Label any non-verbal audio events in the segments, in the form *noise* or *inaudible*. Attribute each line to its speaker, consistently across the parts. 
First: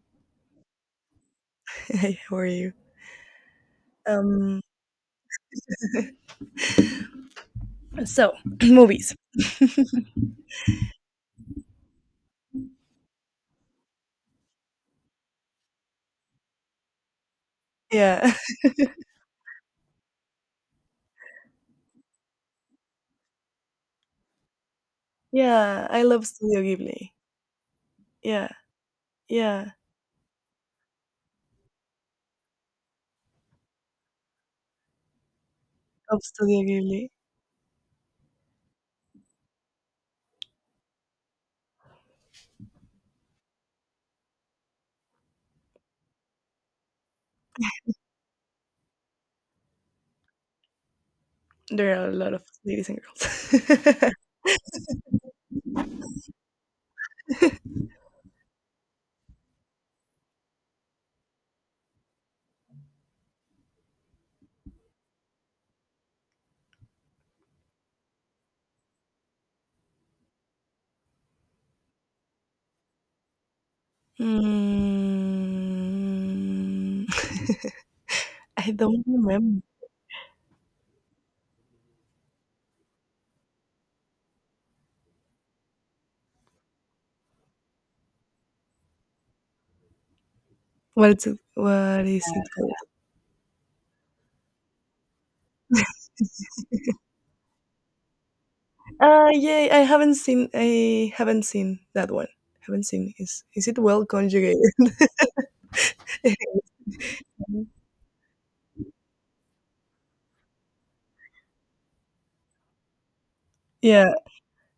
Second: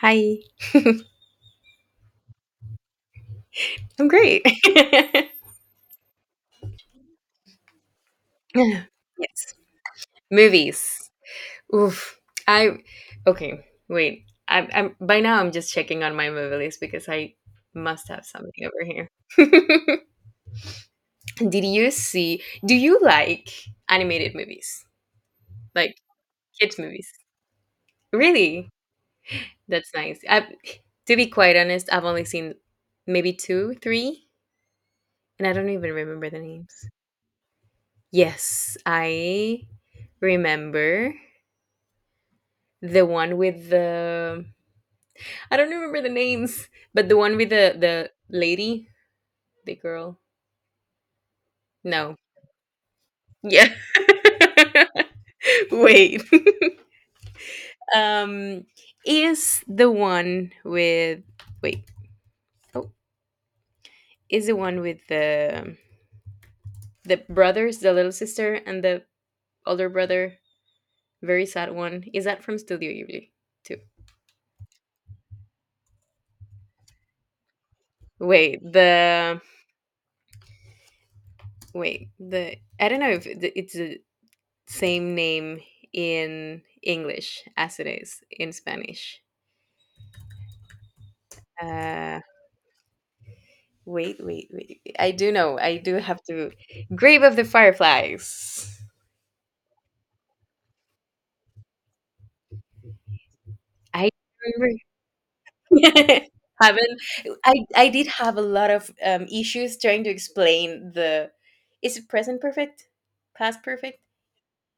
Speaker 1: Hi.
Speaker 2: Hey, how are you?
Speaker 1: I'm great.
Speaker 2: Um,
Speaker 1: *laughs*
Speaker 2: So, *clears throat*
Speaker 1: Yeah.
Speaker 2: Movies.
Speaker 1: Yes. Movies. Oof. I okay. Wait. I'm by now. I'm just checking on my movie list because I must have
Speaker 2: yeah,
Speaker 1: something over here. *laughs* Did you see? Do you like animated movies,
Speaker 2: *laughs* yeah,
Speaker 1: like
Speaker 2: I love Studio
Speaker 1: kids movies?
Speaker 2: Ghibli. Yeah,
Speaker 1: Really?
Speaker 2: yeah,
Speaker 1: That's nice. I, to be quite honest, I've only seen maybe two, three, and I don't even
Speaker 2: love
Speaker 1: remember the
Speaker 2: Studio
Speaker 1: names.
Speaker 2: Ghibli.
Speaker 1: Yes, I remember the one with the I don't remember the names, but the one with the lady, the girl.
Speaker 2: There are a
Speaker 1: No.
Speaker 2: lot of ladies and
Speaker 1: Yeah.
Speaker 2: girls. *laughs*
Speaker 1: *laughs* Wait. *laughs* um is the one with wait. Oh, is the one with the brothers, the little sister and the older brother, very sad one. Is that from Studio Ghibli too?
Speaker 2: mm, *laughs*
Speaker 1: Wait,
Speaker 2: I don't
Speaker 1: the
Speaker 2: remember
Speaker 1: wait, the I don't know if it's a same name in English as it is in Spanish.
Speaker 2: what it's, what
Speaker 1: Uh,
Speaker 2: is it called.
Speaker 1: wait. I do know. I do have to. Grave of the Fireflies.
Speaker 2: Yeah, I haven't seen that one. Haven't seen. Is it well
Speaker 1: I
Speaker 2: conjugated?
Speaker 1: remember. *laughs*
Speaker 2: *laughs*
Speaker 1: Haven't. I did have a lot of issues trying to explain the is it present perfect past perfect
Speaker 2: yeah,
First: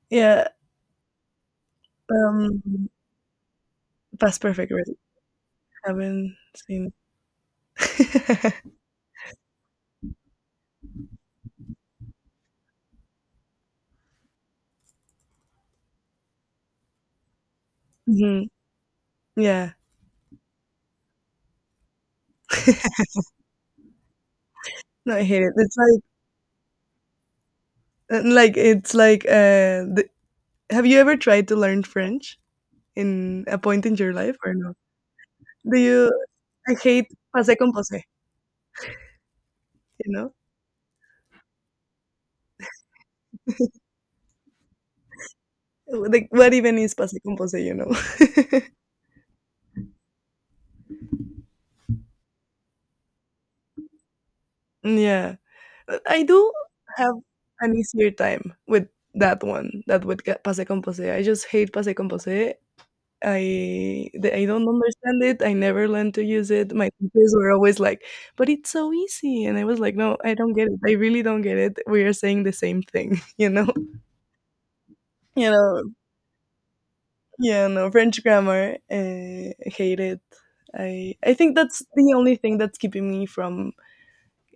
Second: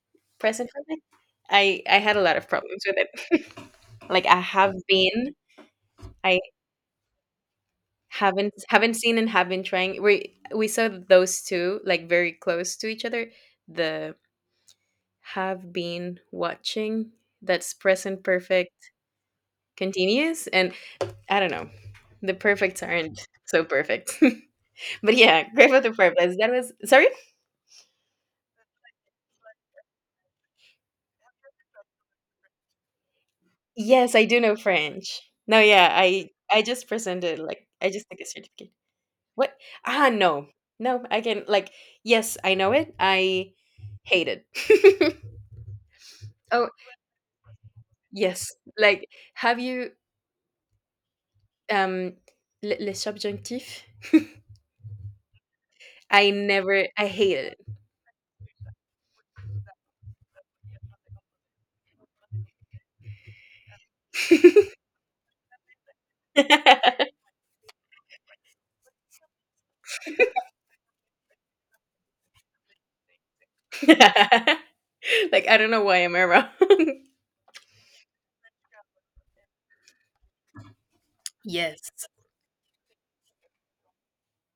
Speaker 2: yeah.
Speaker 1: present perfect I had a lot of
Speaker 2: Um,
Speaker 1: problems with it. *laughs* Like
Speaker 2: Past
Speaker 1: I
Speaker 2: perfect.
Speaker 1: have
Speaker 2: Really,
Speaker 1: been
Speaker 2: haven't
Speaker 1: I
Speaker 2: seen.
Speaker 1: Haven't
Speaker 2: *laughs*
Speaker 1: haven't seen and have been trying. We saw those two like very close to each other. The have been watching that's present
Speaker 2: Mhm.
Speaker 1: perfect
Speaker 2: Yeah.
Speaker 1: continuous and I don't know. The perfects
Speaker 2: *laughs*
Speaker 1: aren't so perfect. *laughs*
Speaker 2: No,
Speaker 1: But
Speaker 2: I hate
Speaker 1: yeah,
Speaker 2: it.
Speaker 1: Grave
Speaker 2: It's
Speaker 1: of the
Speaker 2: like
Speaker 1: Purpose. That was sorry?
Speaker 2: uh, like it's like uh the, have you ever tried to learn French in a point in your
Speaker 1: Yes, I
Speaker 2: life
Speaker 1: do
Speaker 2: or
Speaker 1: know
Speaker 2: no?
Speaker 1: French. No,
Speaker 2: Do
Speaker 1: yeah,
Speaker 2: you
Speaker 1: I
Speaker 2: I
Speaker 1: just
Speaker 2: hate
Speaker 1: presented
Speaker 2: passé
Speaker 1: like I
Speaker 2: composé,
Speaker 1: just took a certificate. What? Ah,
Speaker 2: you know?
Speaker 1: no, no, I can like yes, I know it. I hate it.
Speaker 2: Like what
Speaker 1: *laughs* Oh,
Speaker 2: even is passé composé, you know? *laughs*
Speaker 1: yes, like, have you, um, le le subjunctif?
Speaker 2: Yeah. But I
Speaker 1: I
Speaker 2: do
Speaker 1: never I
Speaker 2: have
Speaker 1: hate
Speaker 2: an easier time with that one, passé composé. I just hate passé composé. I don't understand it, I never learned to use it, my
Speaker 1: it.
Speaker 2: teachers were always like, "But it's so easy," and I was like, "No, I don't get it, I really don't get it, we are saying the same thing," *laughs* you know?
Speaker 1: *laughs* Like,
Speaker 2: You
Speaker 1: I don't know
Speaker 2: know
Speaker 1: why I'm around. *laughs*
Speaker 2: yeah, no, French grammar, hate it. I think that's
Speaker 1: Yes.
Speaker 2: the only thing that's keeping me from,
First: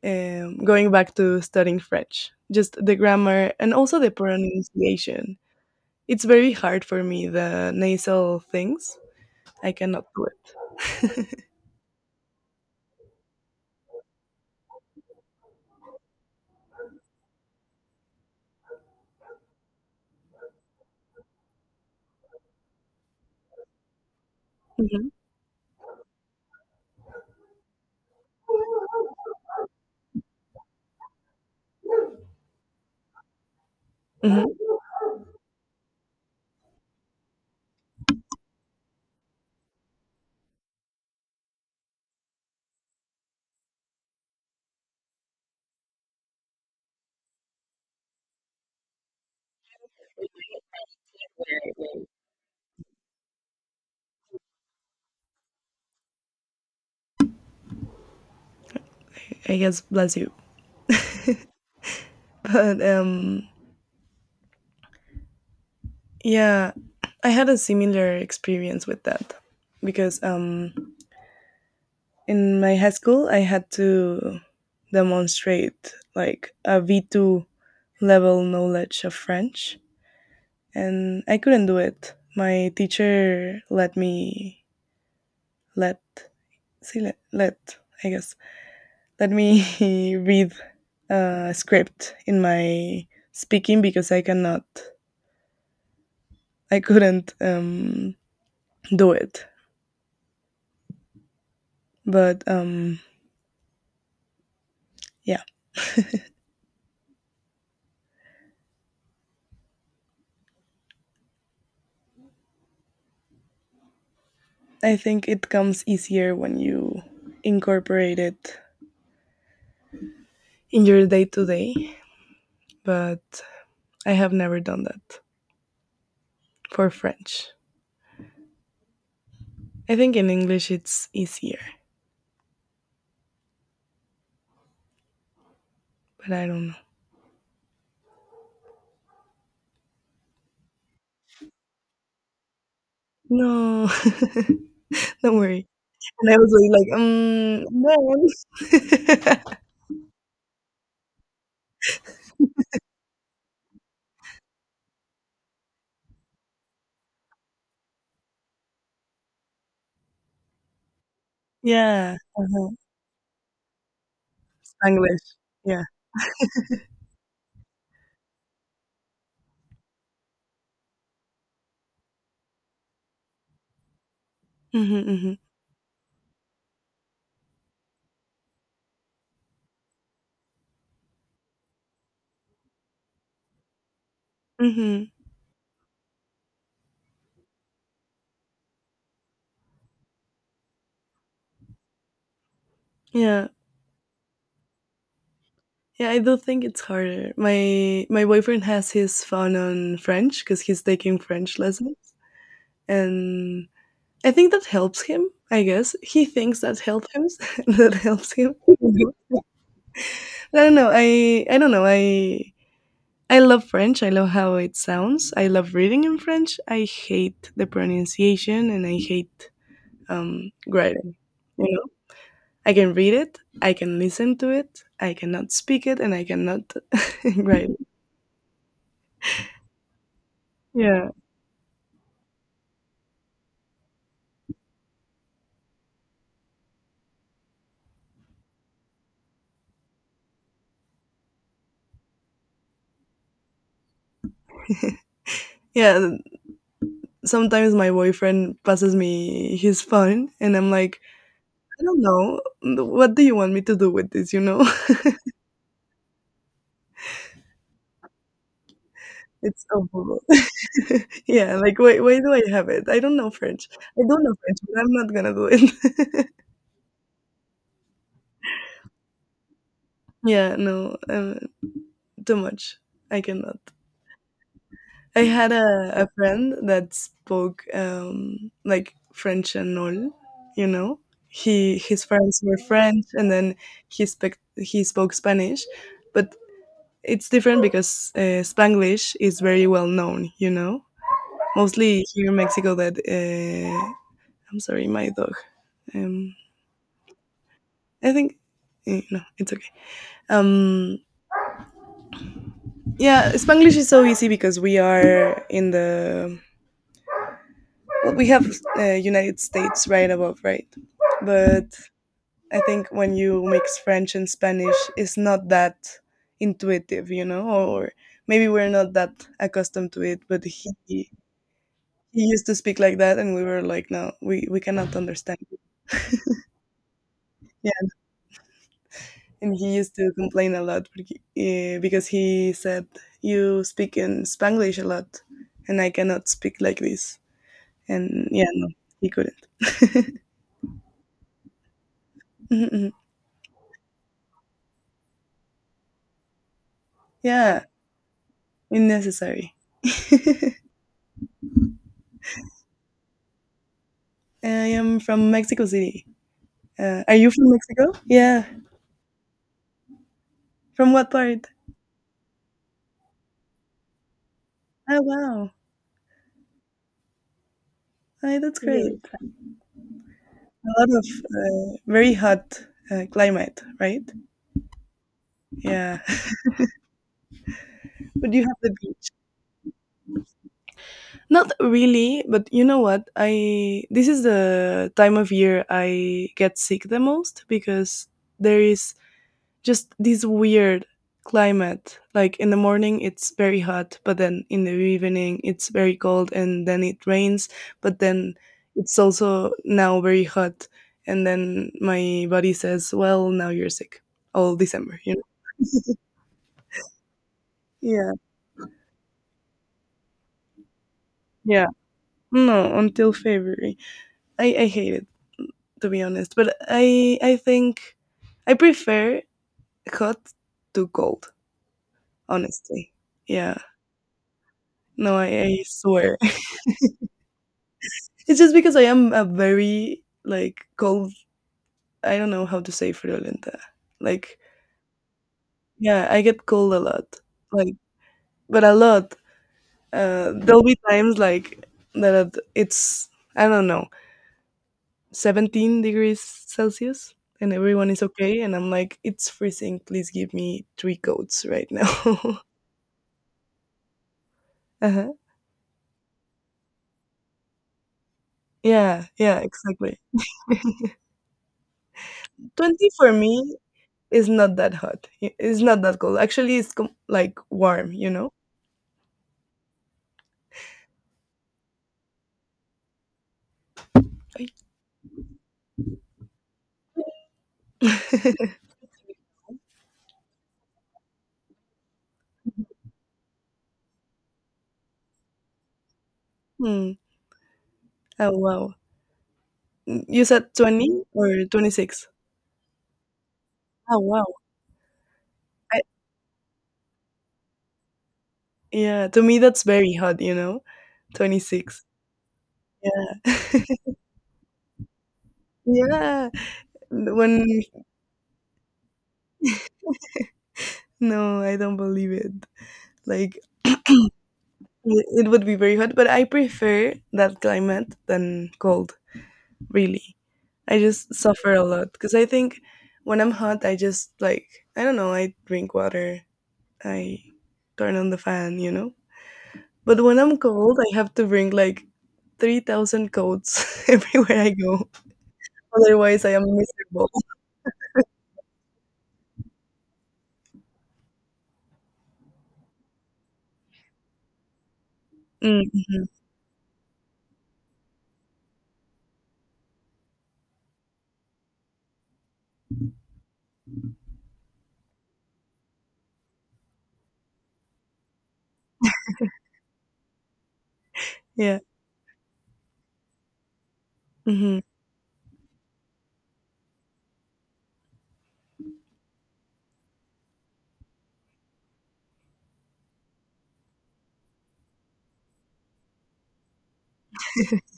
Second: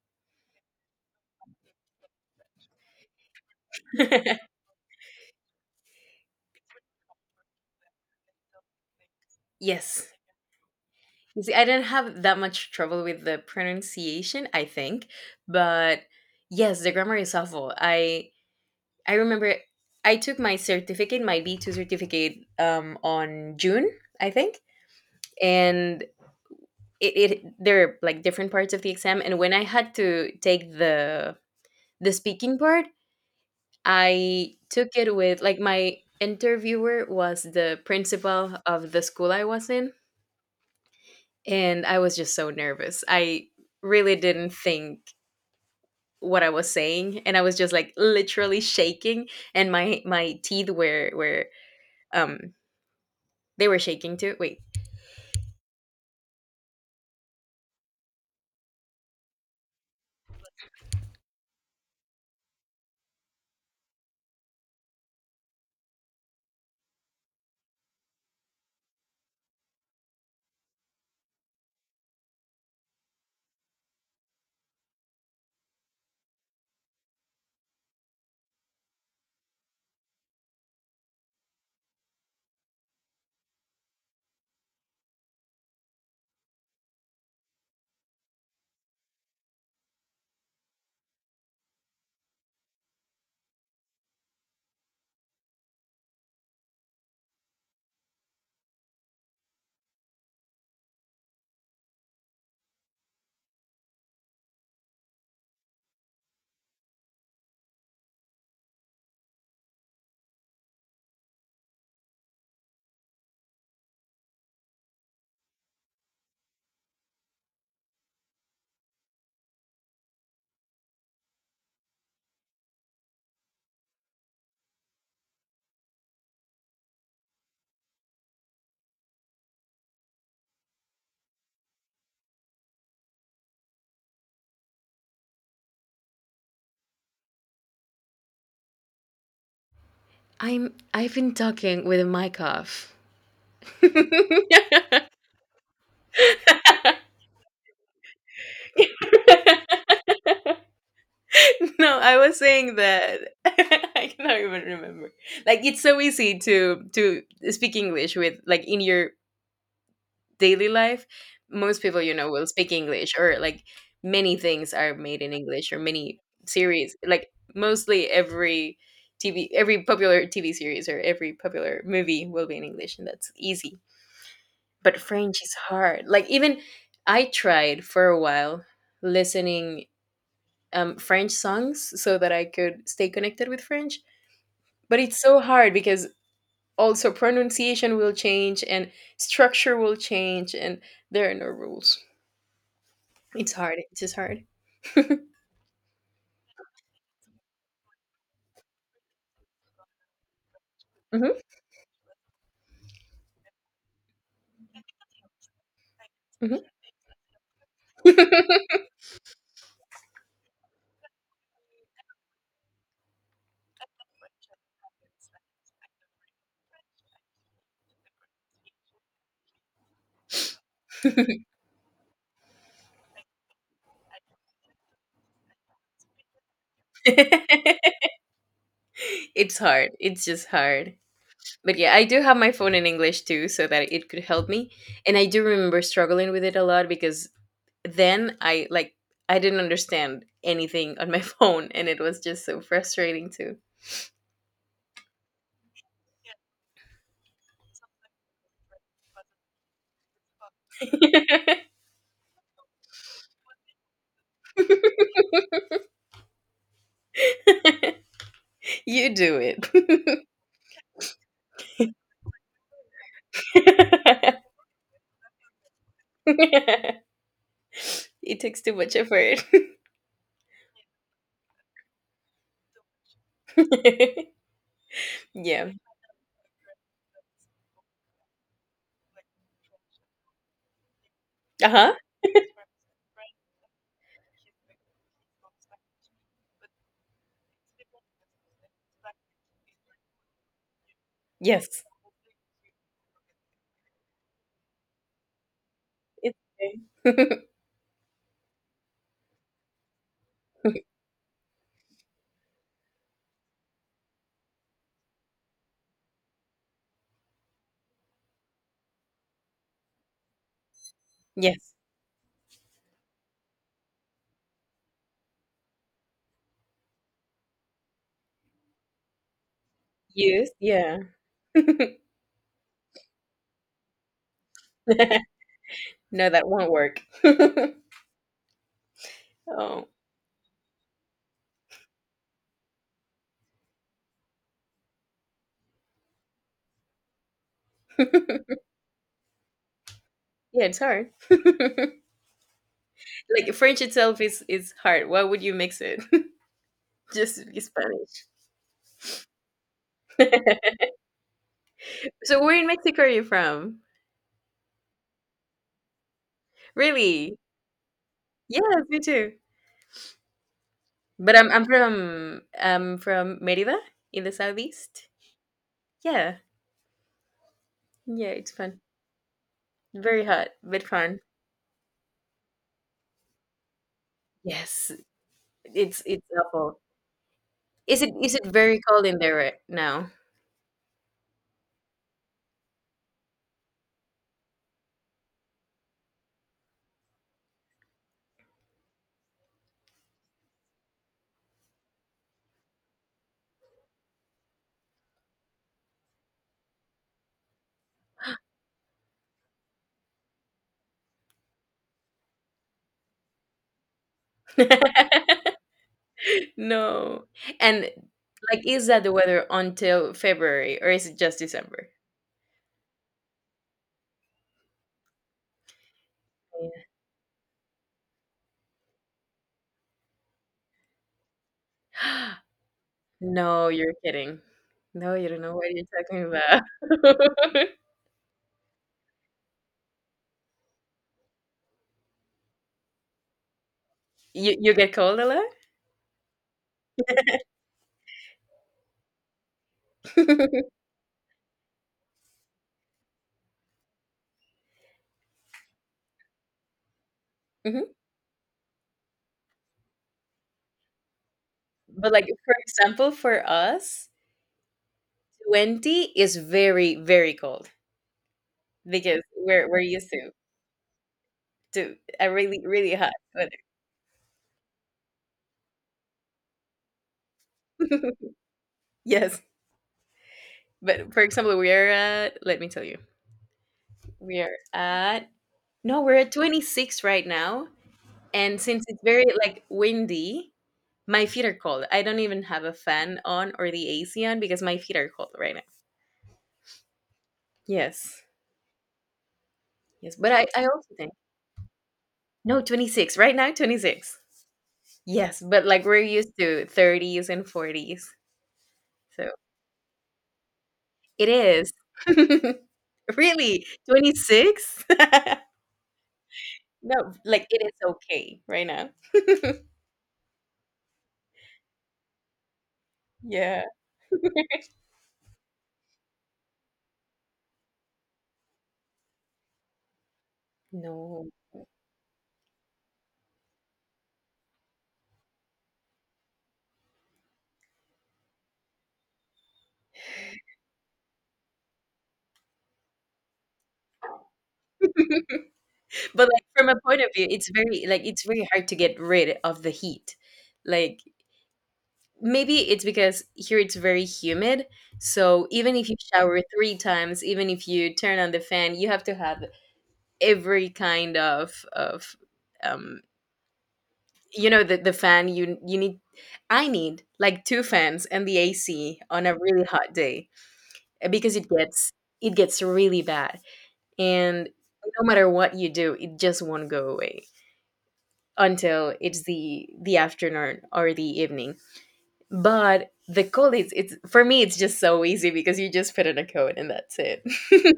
Speaker 2: going back to studying French, just the grammar and also the
Speaker 1: *laughs*
Speaker 2: pronunciation. It's very hard for me, the nasal things. I cannot
Speaker 1: Yes.
Speaker 2: do it.
Speaker 1: You see, I
Speaker 2: *laughs*
Speaker 1: didn't have that much trouble with the pronunciation, I think, but yes, the grammar is awful. I remember I took my certificate, my B2 certificate, on June, I think,
Speaker 2: Mhm,
Speaker 1: and it, it there are like different parts of the exam and when I had to take the speaking part I
Speaker 2: mhm.
Speaker 1: took it with like my interviewer was the principal of the school I was in, and I was just so nervous. I really didn't think what I was saying, and I was just like literally shaking, and my teeth were um they were shaking too wait.
Speaker 2: I guess bless you. *laughs* But yeah, I had a similar experience with that because in my high school I had to demonstrate like a v2 level knowledge of French and I couldn't do it. My teacher let me, let see let, let I guess, let me *laughs* read a script in my speaking because I couldn't, do it. But yeah, I think it comes easier when you incorporate it in your day to day, but I have never done that for French. I think in English it's easier, but I don't know.
Speaker 1: I've been talking with a mic off. *laughs*
Speaker 2: No, *laughs* don't worry. And I was like, no.
Speaker 1: *laughs* No, I was saying that *laughs* I cannot even remember. Like it's so easy to speak English with like in your daily life.
Speaker 2: *laughs*
Speaker 1: Most people you
Speaker 2: yeah,
Speaker 1: know will
Speaker 2: uh-huh.
Speaker 1: speak English or like many things are made in
Speaker 2: Spanglish.
Speaker 1: English or
Speaker 2: Yeah.
Speaker 1: many series like mostly every TV every popular TV series or every popular movie will be in English and that's easy. But
Speaker 2: Mm-hmm, mm-hmm,
Speaker 1: French is hard. Like even I tried for a while listening French songs so that I could stay connected with French. But
Speaker 2: mm-hmm.
Speaker 1: it's so hard because also pronunciation will change and structure will change, and there are no rules.
Speaker 2: Yeah.
Speaker 1: It's hard. It's just hard.
Speaker 2: Yeah, I do think it's harder. My boyfriend has his phone on French because he's taking
Speaker 1: Hmm.
Speaker 2: French lessons, and I think that helps him, I guess. He
Speaker 1: Hmm.
Speaker 2: thinks that helps him *laughs* that
Speaker 1: *laughs*
Speaker 2: helps him. Mhm. I don't know. I love French. I love how it sounds. I love reading in French. I hate the pronunciation and I hate writing. You know, I can read it. I can listen to it. I cannot speak it, and I cannot *laughs* write. It.
Speaker 1: It's hard. It's just hard.
Speaker 2: Yeah,
Speaker 1: But yeah, I do have my phone in English too, so that it could help me. And I do remember struggling with it a lot because then I like I didn't understand anything on my *laughs* phone, and it was just so frustrating too.
Speaker 2: *laughs* yeah. th- Sometimes my boyfriend passes me his phone, and I'm like, I don't know. What do you want me to do with this? You know.
Speaker 1: You do
Speaker 2: It's
Speaker 1: it.
Speaker 2: awful. *laughs* Yeah, why do I have it? I don't know French. I don't know
Speaker 1: *laughs*
Speaker 2: French, but I'm not gonna do it.
Speaker 1: It takes too much effort.
Speaker 2: *laughs* Yeah, no, too much. I cannot.
Speaker 1: *laughs*
Speaker 2: I had
Speaker 1: Yeah.
Speaker 2: a friend that spoke like French and all, you know. He
Speaker 1: Uh-huh.
Speaker 2: his friends were French, and then he spoke Spanish, but it's different because Spanglish is very well known, you know.
Speaker 1: Yes.
Speaker 2: Mostly here in Mexico, that I'm sorry, my dog. Um,
Speaker 1: It's okay.
Speaker 2: I think no, it's okay.
Speaker 1: *laughs*
Speaker 2: Um, yeah, Spanglish is so easy because we are in the well, we have United States right above, right? But
Speaker 1: Yes.
Speaker 2: I think when you mix French and Spanish, it's not that intuitive, you know, or maybe we're not that accustomed to it. But
Speaker 1: Use,
Speaker 2: he
Speaker 1: yeah.
Speaker 2: he
Speaker 1: *laughs*
Speaker 2: used to speak like that, and we were like, no, we cannot understand.
Speaker 1: No, that won't work. *laughs*
Speaker 2: And he
Speaker 1: Oh.
Speaker 2: used
Speaker 1: *laughs*
Speaker 2: to complain a lot because he said you speak in Spanglish a lot, and I cannot speak like this. And yeah, no, he couldn't.
Speaker 1: Yeah, it's hard. *laughs*
Speaker 2: Mhm, mhm.
Speaker 1: Like, French itself is hard. Why would you mix it? *laughs* Just
Speaker 2: Yeah,
Speaker 1: Spanish.
Speaker 2: unnecessary.
Speaker 1: *laughs* So where in Mexico are you from?
Speaker 2: I am from Mexico City. Are you
Speaker 1: Really?
Speaker 2: from Mexico? Yeah.
Speaker 1: Yes, me too.
Speaker 2: From what
Speaker 1: But
Speaker 2: part?
Speaker 1: I'm from Merida in the
Speaker 2: Oh
Speaker 1: southeast.
Speaker 2: wow,
Speaker 1: Yeah. Yeah,
Speaker 2: Ay,
Speaker 1: it's
Speaker 2: that's Yeah.
Speaker 1: fun.
Speaker 2: great.
Speaker 1: Very hot,
Speaker 2: A
Speaker 1: but
Speaker 2: lot of
Speaker 1: fun.
Speaker 2: very hot climate, right?
Speaker 1: Yes.
Speaker 2: Yeah,
Speaker 1: It's awful. Is it
Speaker 2: *laughs* but
Speaker 1: is
Speaker 2: you
Speaker 1: it
Speaker 2: have the
Speaker 1: very cold
Speaker 2: beach.
Speaker 1: in there right now?
Speaker 2: Not really, but you know what? I This is the time of year I get sick the most because there is just this weird climate. Like in the morning it's very hot, but then in the evening it's very cold and then it rains, but then it's also now very hot and then my body says, "Well, now you're sick." All December, you know.
Speaker 1: *laughs* No. And
Speaker 2: Yeah.
Speaker 1: like is that the weather until February or is it just
Speaker 2: Yeah.
Speaker 1: December?
Speaker 2: No, until February. I hate it, to be honest. But
Speaker 1: Yeah.
Speaker 2: I think I prefer hot to cold, honestly.
Speaker 1: *gasps*
Speaker 2: Yeah.
Speaker 1: No, you're kidding. No,
Speaker 2: No,
Speaker 1: you don't know
Speaker 2: I
Speaker 1: what you're
Speaker 2: swear.
Speaker 1: talking about.
Speaker 2: *laughs* It's just because I am a very like cold, I don't know how to say friolenta.
Speaker 1: *laughs*
Speaker 2: Like
Speaker 1: You get cold a lot?
Speaker 2: yeah, I get cold a lot. Like but a lot. There'll
Speaker 1: *laughs*
Speaker 2: be times like that it's I don't know, 17 degrees Celsius and
Speaker 1: Mhm.
Speaker 2: everyone is okay and I'm like it's freezing, please give me three coats right
Speaker 1: But like
Speaker 2: now. *laughs*
Speaker 1: for example, for us,
Speaker 2: Uh-huh.
Speaker 1: 20 is very, very cold
Speaker 2: Yeah,
Speaker 1: because
Speaker 2: yeah,
Speaker 1: we're
Speaker 2: exactly.
Speaker 1: used to a really,
Speaker 2: 20
Speaker 1: really
Speaker 2: for
Speaker 1: hot weather.
Speaker 2: me is not that hot. It's not that cold. Actually, like warm, you know?
Speaker 1: *laughs* Yes. But for example, we are at, let me tell you, we
Speaker 2: Ay.
Speaker 1: are at, no, we're at 26 right now. And
Speaker 2: *laughs*
Speaker 1: since it's very like windy, my feet are cold. I don't even have a fan on or the AC on because my feet are cold right now.
Speaker 2: hmm.
Speaker 1: Yes.
Speaker 2: Oh, wow.
Speaker 1: Yes.
Speaker 2: You
Speaker 1: But I,
Speaker 2: said
Speaker 1: I also
Speaker 2: 20
Speaker 1: think,
Speaker 2: or 26?
Speaker 1: no, 26. Right now,
Speaker 2: Oh,
Speaker 1: 26.
Speaker 2: wow.
Speaker 1: Yes. But
Speaker 2: I,
Speaker 1: like we're used to 30s and 40s.
Speaker 2: yeah, to
Speaker 1: So
Speaker 2: me, that's very hot, you know?
Speaker 1: it is.
Speaker 2: 26.
Speaker 1: *laughs*
Speaker 2: Yeah.
Speaker 1: Really? 26? *laughs*
Speaker 2: *laughs* yeah.
Speaker 1: No,
Speaker 2: When,
Speaker 1: like, it is okay right now.
Speaker 2: no, I don't believe it. Like,
Speaker 1: Yeah.
Speaker 2: it would be very hot, but I prefer that climate than cold, really. I just
Speaker 1: No.
Speaker 2: suffer
Speaker 1: *laughs*
Speaker 2: a lot because I think when I'm hot, I just like I don't know. I drink water. I turn on the fan, you know. But when I'm cold, I have to bring like 3,000 coats *laughs* everywhere I go. Otherwise,
Speaker 1: But,
Speaker 2: I am
Speaker 1: like, from a point
Speaker 2: miserable.
Speaker 1: of view, it's very like, it's very hard to get rid of the heat. Like, maybe it's because here it's very humid, so even if you
Speaker 2: Mm-hmm.
Speaker 1: shower 3 times, even if you turn on the fan, you have to have every kind of, um you know the fan you need I need like two fans and the AC on a really hot day. Because
Speaker 2: Yeah,
Speaker 1: it gets really bad, and
Speaker 2: hmm.
Speaker 1: no matter what you do it just won't go away until it's the afternoon or the evening. But the cold it's for me it's just so easy because you just put on a coat and that's it. *laughs* You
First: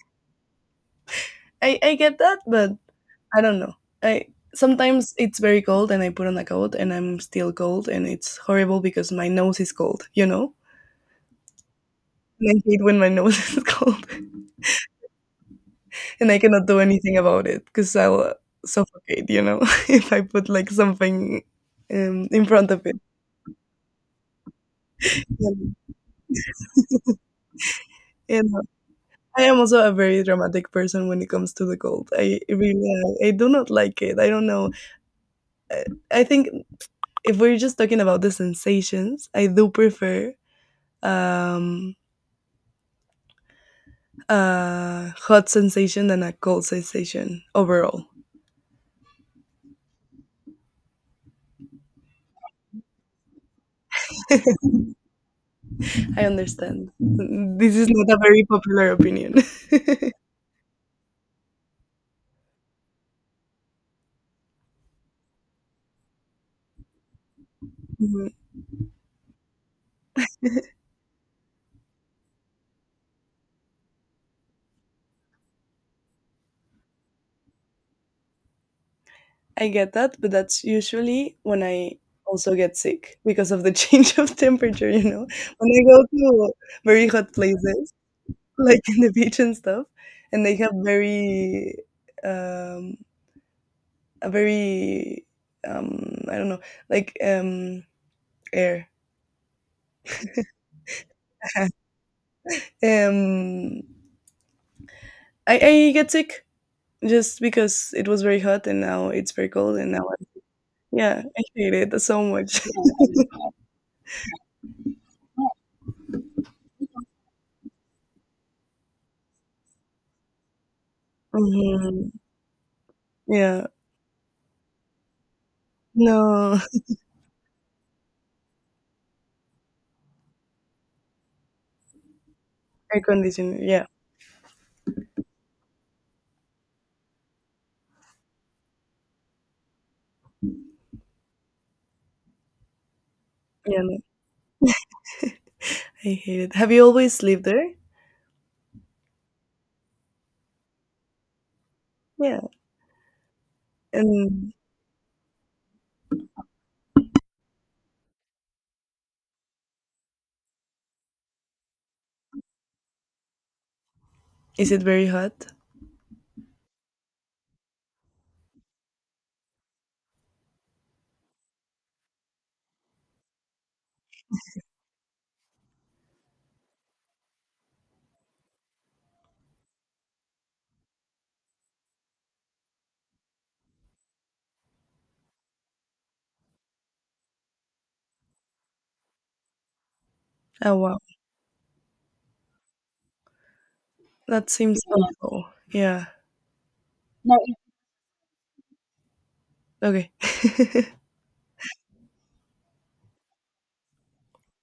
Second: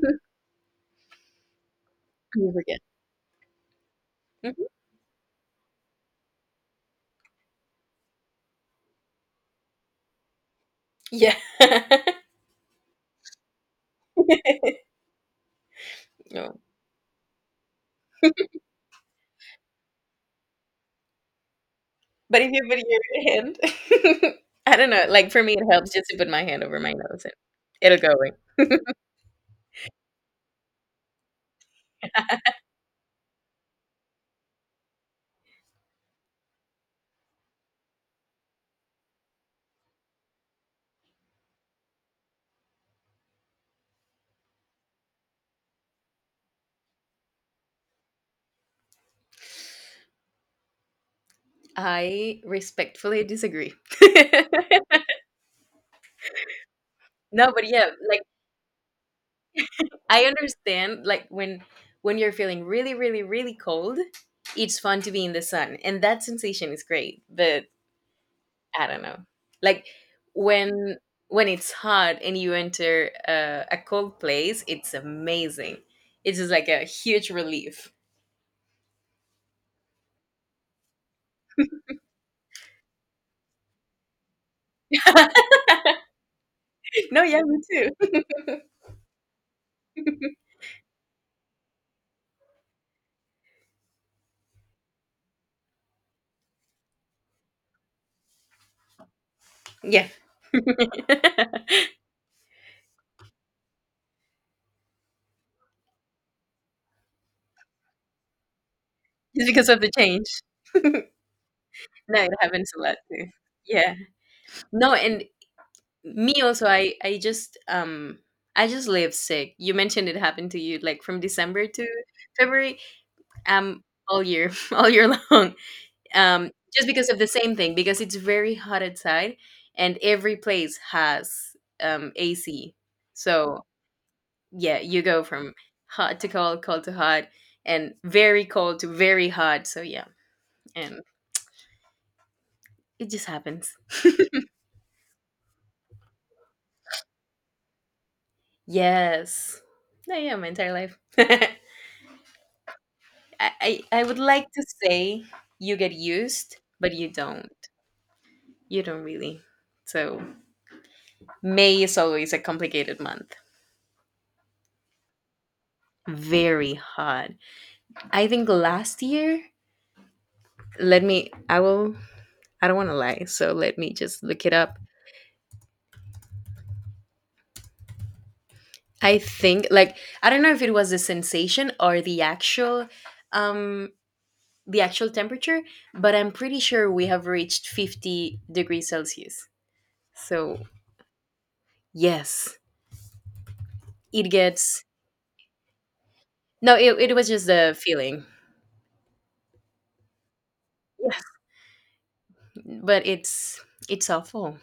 Speaker 2: I get that, but
Speaker 1: forget.
Speaker 2: I don't know. I
Speaker 1: Mhm.
Speaker 2: Sometimes it's very cold and I put on a coat and I'm still cold and it's horrible because my nose is cold. You know,
Speaker 1: Yeah.
Speaker 2: and I hate when my nose *laughs* is cold. And
Speaker 1: *laughs*
Speaker 2: I
Speaker 1: No.
Speaker 2: cannot do anything about it because I'll suffocate, you know, *laughs* if I put like something,
Speaker 1: But
Speaker 2: in
Speaker 1: if you
Speaker 2: front
Speaker 1: put
Speaker 2: of it.
Speaker 1: your hand *laughs* I don't know, like, for me, it
Speaker 2: And,
Speaker 1: helps just to put my hand over my nose and it'll go
Speaker 2: and
Speaker 1: away.
Speaker 2: I am also a very dramatic person when it comes to the cold. I really, I do not like it. I don't know. I, I think if we're just talking about the sensations, I do prefer um a hot sensation than a cold sensation overall.
Speaker 1: *laughs* I respectfully disagree. *laughs*
Speaker 2: I understand
Speaker 1: No, but
Speaker 2: this is
Speaker 1: yeah,
Speaker 2: not a
Speaker 1: like,
Speaker 2: very popular opinion.
Speaker 1: I
Speaker 2: *laughs*
Speaker 1: understand, like, when you're feeling really, really, really cold, it's fun to be in the sun, and that sensation is great, but
Speaker 2: Mhm.
Speaker 1: I don't know. Like, when when it's hot and you enter a cold place, it's amazing. It's just like a huge relief.
Speaker 2: I get that, but that's usually when I also get sick because of the *laughs* change of temperature, you know?
Speaker 1: *laughs*
Speaker 2: When I go to very
Speaker 1: No,
Speaker 2: hot
Speaker 1: yeah, me too.
Speaker 2: places, *laughs* like in the beach and stuff, and
Speaker 1: *laughs*
Speaker 2: they have um, a very, I don't know, like um, air.
Speaker 1: Yeah. *laughs*
Speaker 2: *laughs*
Speaker 1: Just
Speaker 2: um, I get sick just because it was very hot and now it's very
Speaker 1: because
Speaker 2: cold
Speaker 1: of the
Speaker 2: and
Speaker 1: change.
Speaker 2: yeah, I hate it
Speaker 1: No,
Speaker 2: so
Speaker 1: it
Speaker 2: much.
Speaker 1: happens a lot too. Yeah. No, and me also I just I just live sick. You mentioned it happened to you like from
Speaker 2: *laughs*
Speaker 1: December to
Speaker 2: hmm.
Speaker 1: February,
Speaker 2: Yeah.
Speaker 1: um all year. *laughs* All year long. Um,
Speaker 2: No,
Speaker 1: just because of the same thing because it's very hot outside and every place has AC.
Speaker 2: *laughs* air conditioner.
Speaker 1: So,
Speaker 2: Yeah.
Speaker 1: yeah, you go from hot to cold, cold to hot and very cold to very hot. So, yeah. And it just happens.
Speaker 2: Yeah, no, I hate it. Have you always lived there?
Speaker 1: Yes. Yeah, yeah, my entire life. *laughs*
Speaker 2: Yeah.
Speaker 1: I would like
Speaker 2: And
Speaker 1: to say you get used, but you don't. You don't really. So May is always a complicated month.
Speaker 2: is it very hot?
Speaker 1: Very hot. I think last year, let me I will I don't wanna lie, so let me just look it up. I think like I don't know if it was the sensation or um the actual temperature, but I'm pretty sure we have reached 50 degrees Celsius. So,
Speaker 2: Oh wow,
Speaker 1: yes, it
Speaker 2: that seems
Speaker 1: gets
Speaker 2: Yeah. awful. Yeah.
Speaker 1: No, it was
Speaker 2: No,
Speaker 1: just the feeling.
Speaker 2: okay. *laughs*
Speaker 1: Yeah. But it's awful.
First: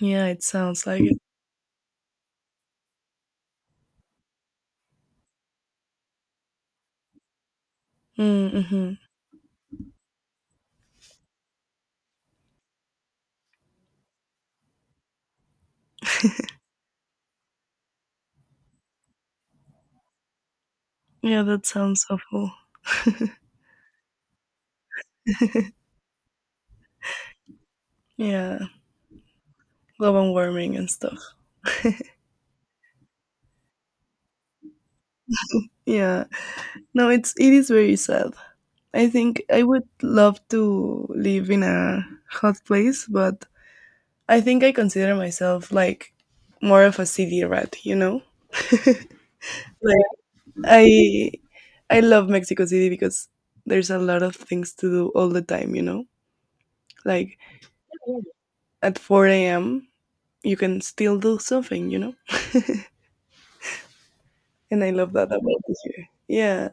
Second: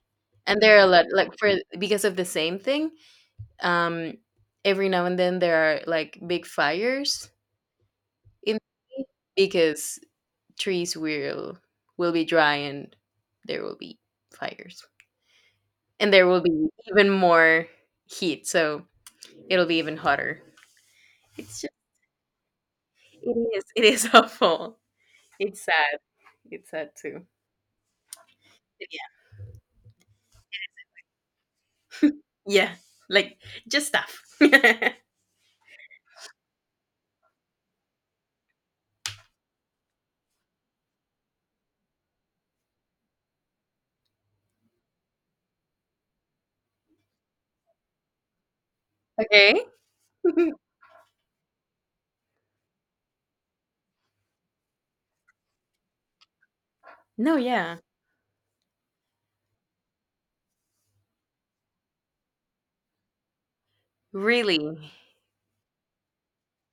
Speaker 2: yeah, it
Speaker 1: And there are
Speaker 2: sounds
Speaker 1: a
Speaker 2: like
Speaker 1: lot
Speaker 2: it.
Speaker 1: like for because of the same thing, um every now and then there are like big fires in
Speaker 2: Mm-hmm.
Speaker 1: because trees will be dry and there will be fires. And there will be even more heat, so it'll be even hotter.
Speaker 2: Yeah,
Speaker 1: It's
Speaker 2: that
Speaker 1: just
Speaker 2: sounds awful.
Speaker 1: it is *laughs* awful. It's sad. It's sad too.
Speaker 2: Yeah,
Speaker 1: Yeah.
Speaker 2: global warming and stuff.
Speaker 1: Yeah. Like just stuff. *laughs*
Speaker 2: Yeah. No, it's it is very sad. I think I would love to live in a hot place, but I think I consider myself like more of a city rat. You know.
Speaker 1: Okay.
Speaker 2: Like,
Speaker 1: *laughs*
Speaker 2: I I love Mexico City because there's a lot of things to do all the time, you know?
Speaker 1: No,
Speaker 2: Like
Speaker 1: yeah.
Speaker 2: at 4 a.m., you can still do something, you know?
Speaker 1: Really.
Speaker 2: And I love that about this year. Yeah.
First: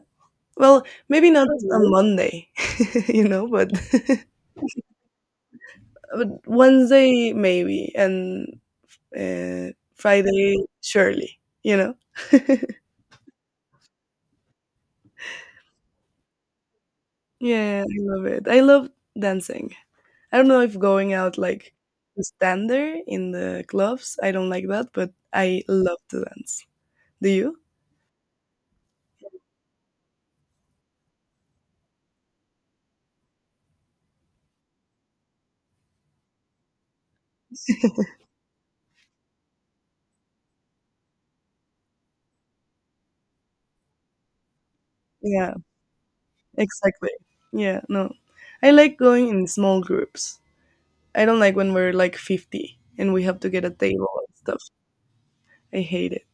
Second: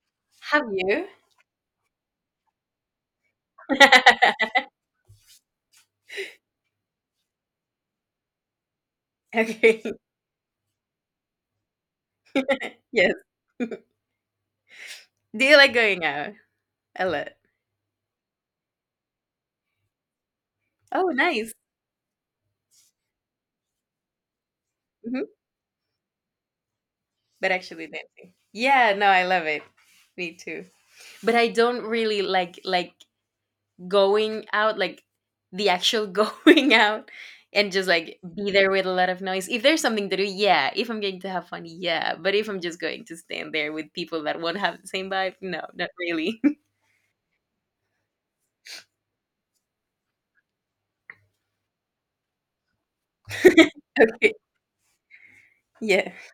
Speaker 1: Have
Speaker 2: Well,
Speaker 1: you?
Speaker 2: maybe not on Monday, *laughs* you know,
Speaker 1: *laughs*
Speaker 2: but Wednesday, maybe, and
Speaker 1: Okay.
Speaker 2: Friday, surely, you know?
Speaker 1: Yes. *laughs* Do you like going out a lot?
Speaker 2: Yeah, I love it. I love dancing. I don't know if
Speaker 1: Oh,
Speaker 2: going out
Speaker 1: nice.
Speaker 2: like to stand there in the clubs, I don't like that, but
Speaker 1: Hmm.
Speaker 2: I love to dance. Do
Speaker 1: But
Speaker 2: you?
Speaker 1: actually dancing. Yeah, no, I love it. Me too. But I don't really like going out, like the actual *laughs* going out, and just like be there with a lot of noise. If there's something to do, yeah. If I'm going to have fun, yeah. But if I'm just going to stand there with people that won't have the same vibe,
Speaker 2: Yeah,
Speaker 1: no, not really.
Speaker 2: exactly. Yeah, no. I like going in small groups. I don't like when we're like 50 and we have to get a
Speaker 1: *laughs*
Speaker 2: table
Speaker 1: Okay.
Speaker 2: and stuff. I hate
Speaker 1: Yeah.
Speaker 2: it.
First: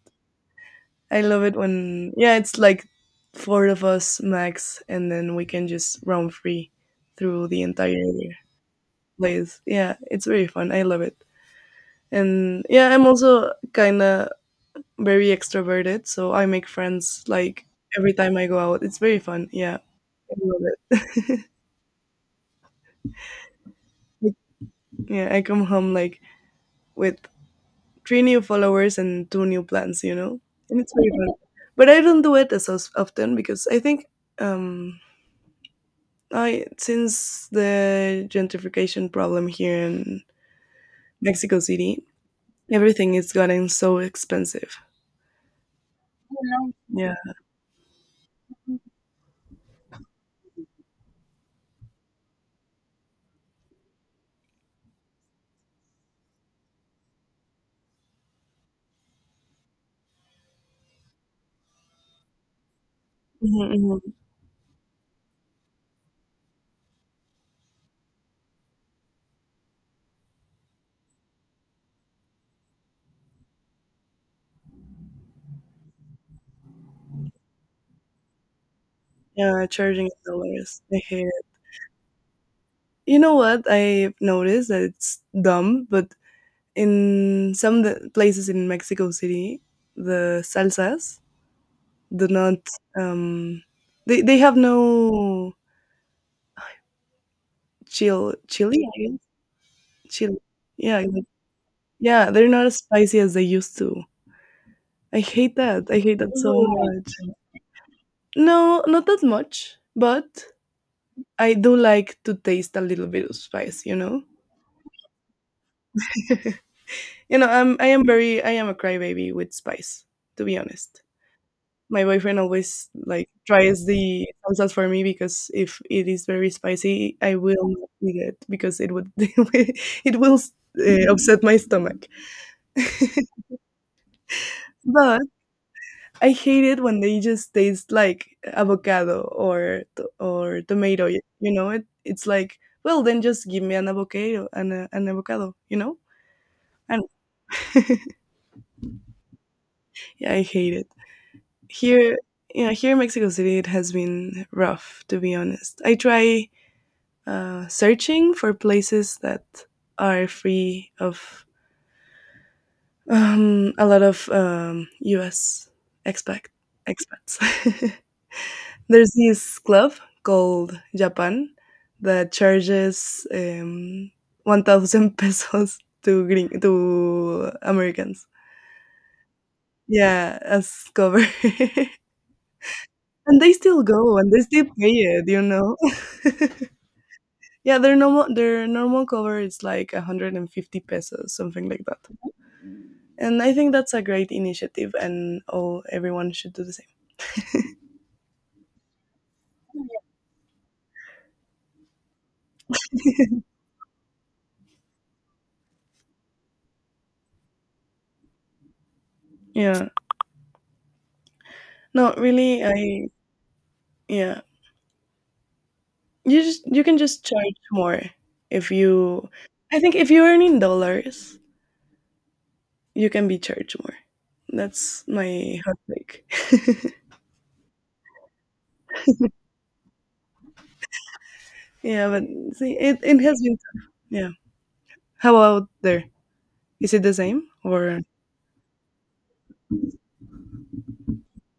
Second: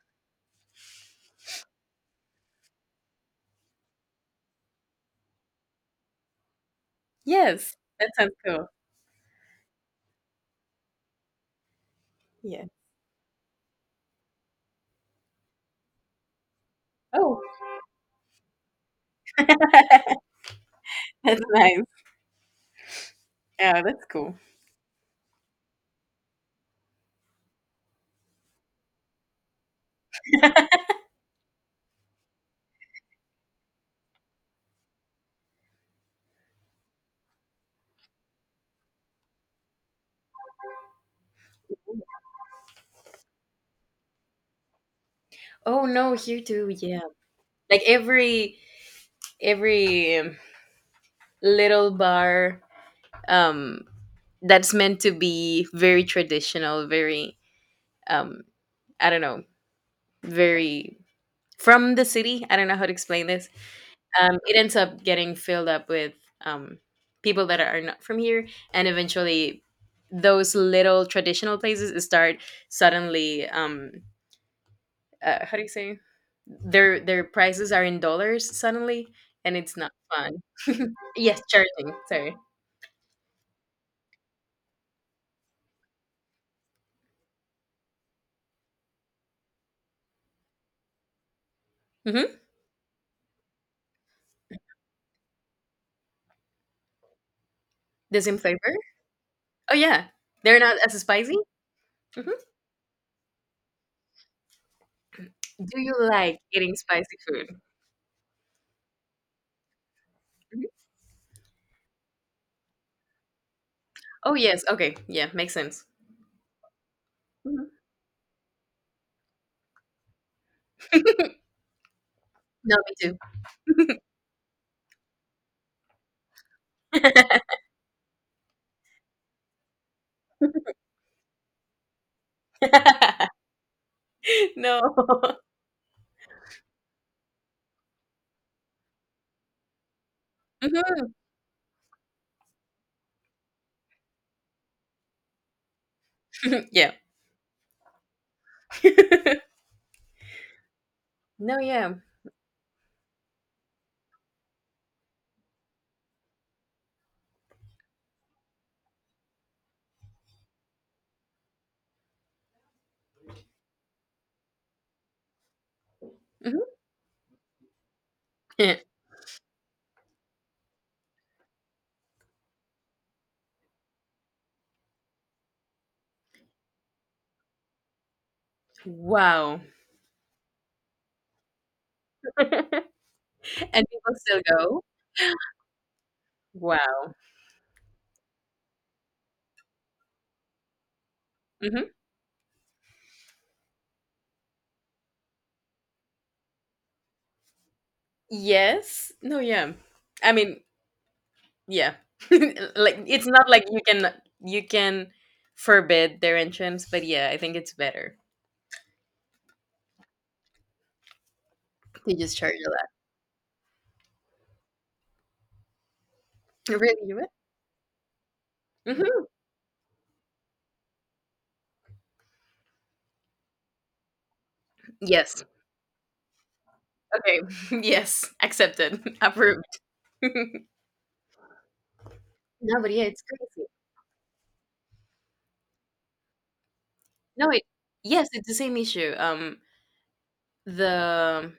Speaker 2: I love it when, yeah, it's like four of us max, and then we can just roam free through the
Speaker 1: Yes.
Speaker 2: entire
Speaker 1: That sounds
Speaker 2: year.
Speaker 1: cool.
Speaker 2: Place. Yeah, it's very fun. I love it. And
Speaker 1: Yeah.
Speaker 2: yeah, I'm also kind of very extroverted, so I make friends
Speaker 1: Oh,
Speaker 2: like every time I go out. It's very fun. Yeah,
Speaker 1: *laughs*
Speaker 2: I love it.
Speaker 1: that's nice. Yeah, that's cool.
Speaker 2: *laughs* yeah, I come home like with three new followers and two new plans, you know, and it's very fun. But I don't do it as often because I think um, I since the gentrification problem here in Mexico City, everything is getting so expensive.
Speaker 1: Oh no, here too. Yeah,
Speaker 2: Yeah.
Speaker 1: like every little bar um that's meant to be very traditional, very um I don't know, very from the city. I don't know how to explain this.
Speaker 2: Mhm, mhm.
Speaker 1: It ends up getting filled up with um people that are not from here, and eventually those little traditional places start suddenly how do you say their prices are in dollars suddenly. And
Speaker 2: Yeah,
Speaker 1: it's not
Speaker 2: charging in
Speaker 1: fun
Speaker 2: dollars. I hate
Speaker 1: yes
Speaker 2: it.
Speaker 1: charging sorry.
Speaker 2: You know what? I've noticed that it's dumb, but in some the places in Mexico City, the salsas do
Speaker 1: Hmm.
Speaker 2: not. Um, they have no
Speaker 1: The
Speaker 2: chill
Speaker 1: same flavor.
Speaker 2: chili. I guess.
Speaker 1: Oh yeah.
Speaker 2: Chili.
Speaker 1: They're not
Speaker 2: Yeah,
Speaker 1: as
Speaker 2: exact-
Speaker 1: spicy.
Speaker 2: yeah.
Speaker 1: Hmm.
Speaker 2: They're not as spicy as they used to. I hate
Speaker 1: Do
Speaker 2: that.
Speaker 1: you
Speaker 2: I hate that
Speaker 1: like
Speaker 2: so, ooh,
Speaker 1: eating
Speaker 2: much.
Speaker 1: spicy food?
Speaker 2: No, not that much, but
Speaker 1: Mhm.
Speaker 2: I do like to taste a little bit of spice, you know.
Speaker 1: Oh yes, okay, yeah, makes sense.
Speaker 2: *laughs* You know,
Speaker 1: Mhm.
Speaker 2: I am a crybaby with spice, to be honest. My boyfriend
Speaker 1: No,
Speaker 2: always
Speaker 1: me too.
Speaker 2: like tries the salsas for me because if it is very spicy, I will not eat it because it would *laughs* it will upset my stomach. *laughs*
Speaker 1: *laughs* No.
Speaker 2: But I hate it when they just taste like avocado or or tomato.
Speaker 1: Mhm.
Speaker 2: You know, it's like, well then just give me an avocado an avocado. You know,
Speaker 1: Yeah.
Speaker 2: and *laughs*
Speaker 1: *laughs*
Speaker 2: yeah, I hate it.
Speaker 1: No, yeah.
Speaker 2: Here, yeah, here in Mexico City, it has been rough, to be honest. I try searching for places that are free of a lot of U.S. expat
Speaker 1: Mhm.
Speaker 2: expats. *laughs*
Speaker 1: *laughs*
Speaker 2: There's this club called Japan that charges 1,000 *laughs* pesos to Americans.
Speaker 1: Wow.
Speaker 2: Yeah, as cover. *laughs* And they
Speaker 1: *laughs*
Speaker 2: still
Speaker 1: And people
Speaker 2: go and they
Speaker 1: still
Speaker 2: still
Speaker 1: go,
Speaker 2: pay it, you know?
Speaker 1: "Wow."
Speaker 2: Yeah, their normal cover is like 150 pesos, something like
Speaker 1: Mhm.
Speaker 2: that. And I think that's a great initiative and, oh, everyone should do the same.
Speaker 1: Yes. No, yeah. I mean, yeah. *laughs* Like, it's not like you can forbid their entrance, but yeah, I think it's better
Speaker 2: Yeah. No,
Speaker 1: to just charge
Speaker 2: really,
Speaker 1: a lot.
Speaker 2: I yeah. You just you can
Speaker 1: Really? You
Speaker 2: just
Speaker 1: would?
Speaker 2: charge more if you
Speaker 1: Mhm.
Speaker 2: I think if you earn in dollars, you can be charged more. That's
Speaker 1: Yes.
Speaker 2: my hot take.
Speaker 1: Okay. *laughs* Yes. Accepted. *laughs* Approved. *laughs*
Speaker 2: *laughs* Yeah, but see,
Speaker 1: No, but
Speaker 2: it,
Speaker 1: yeah,
Speaker 2: it
Speaker 1: it's
Speaker 2: has been,
Speaker 1: crazy.
Speaker 2: yeah. How about there? Is it the same
Speaker 1: No, it
Speaker 2: or
Speaker 1: yes, it's the same issue. The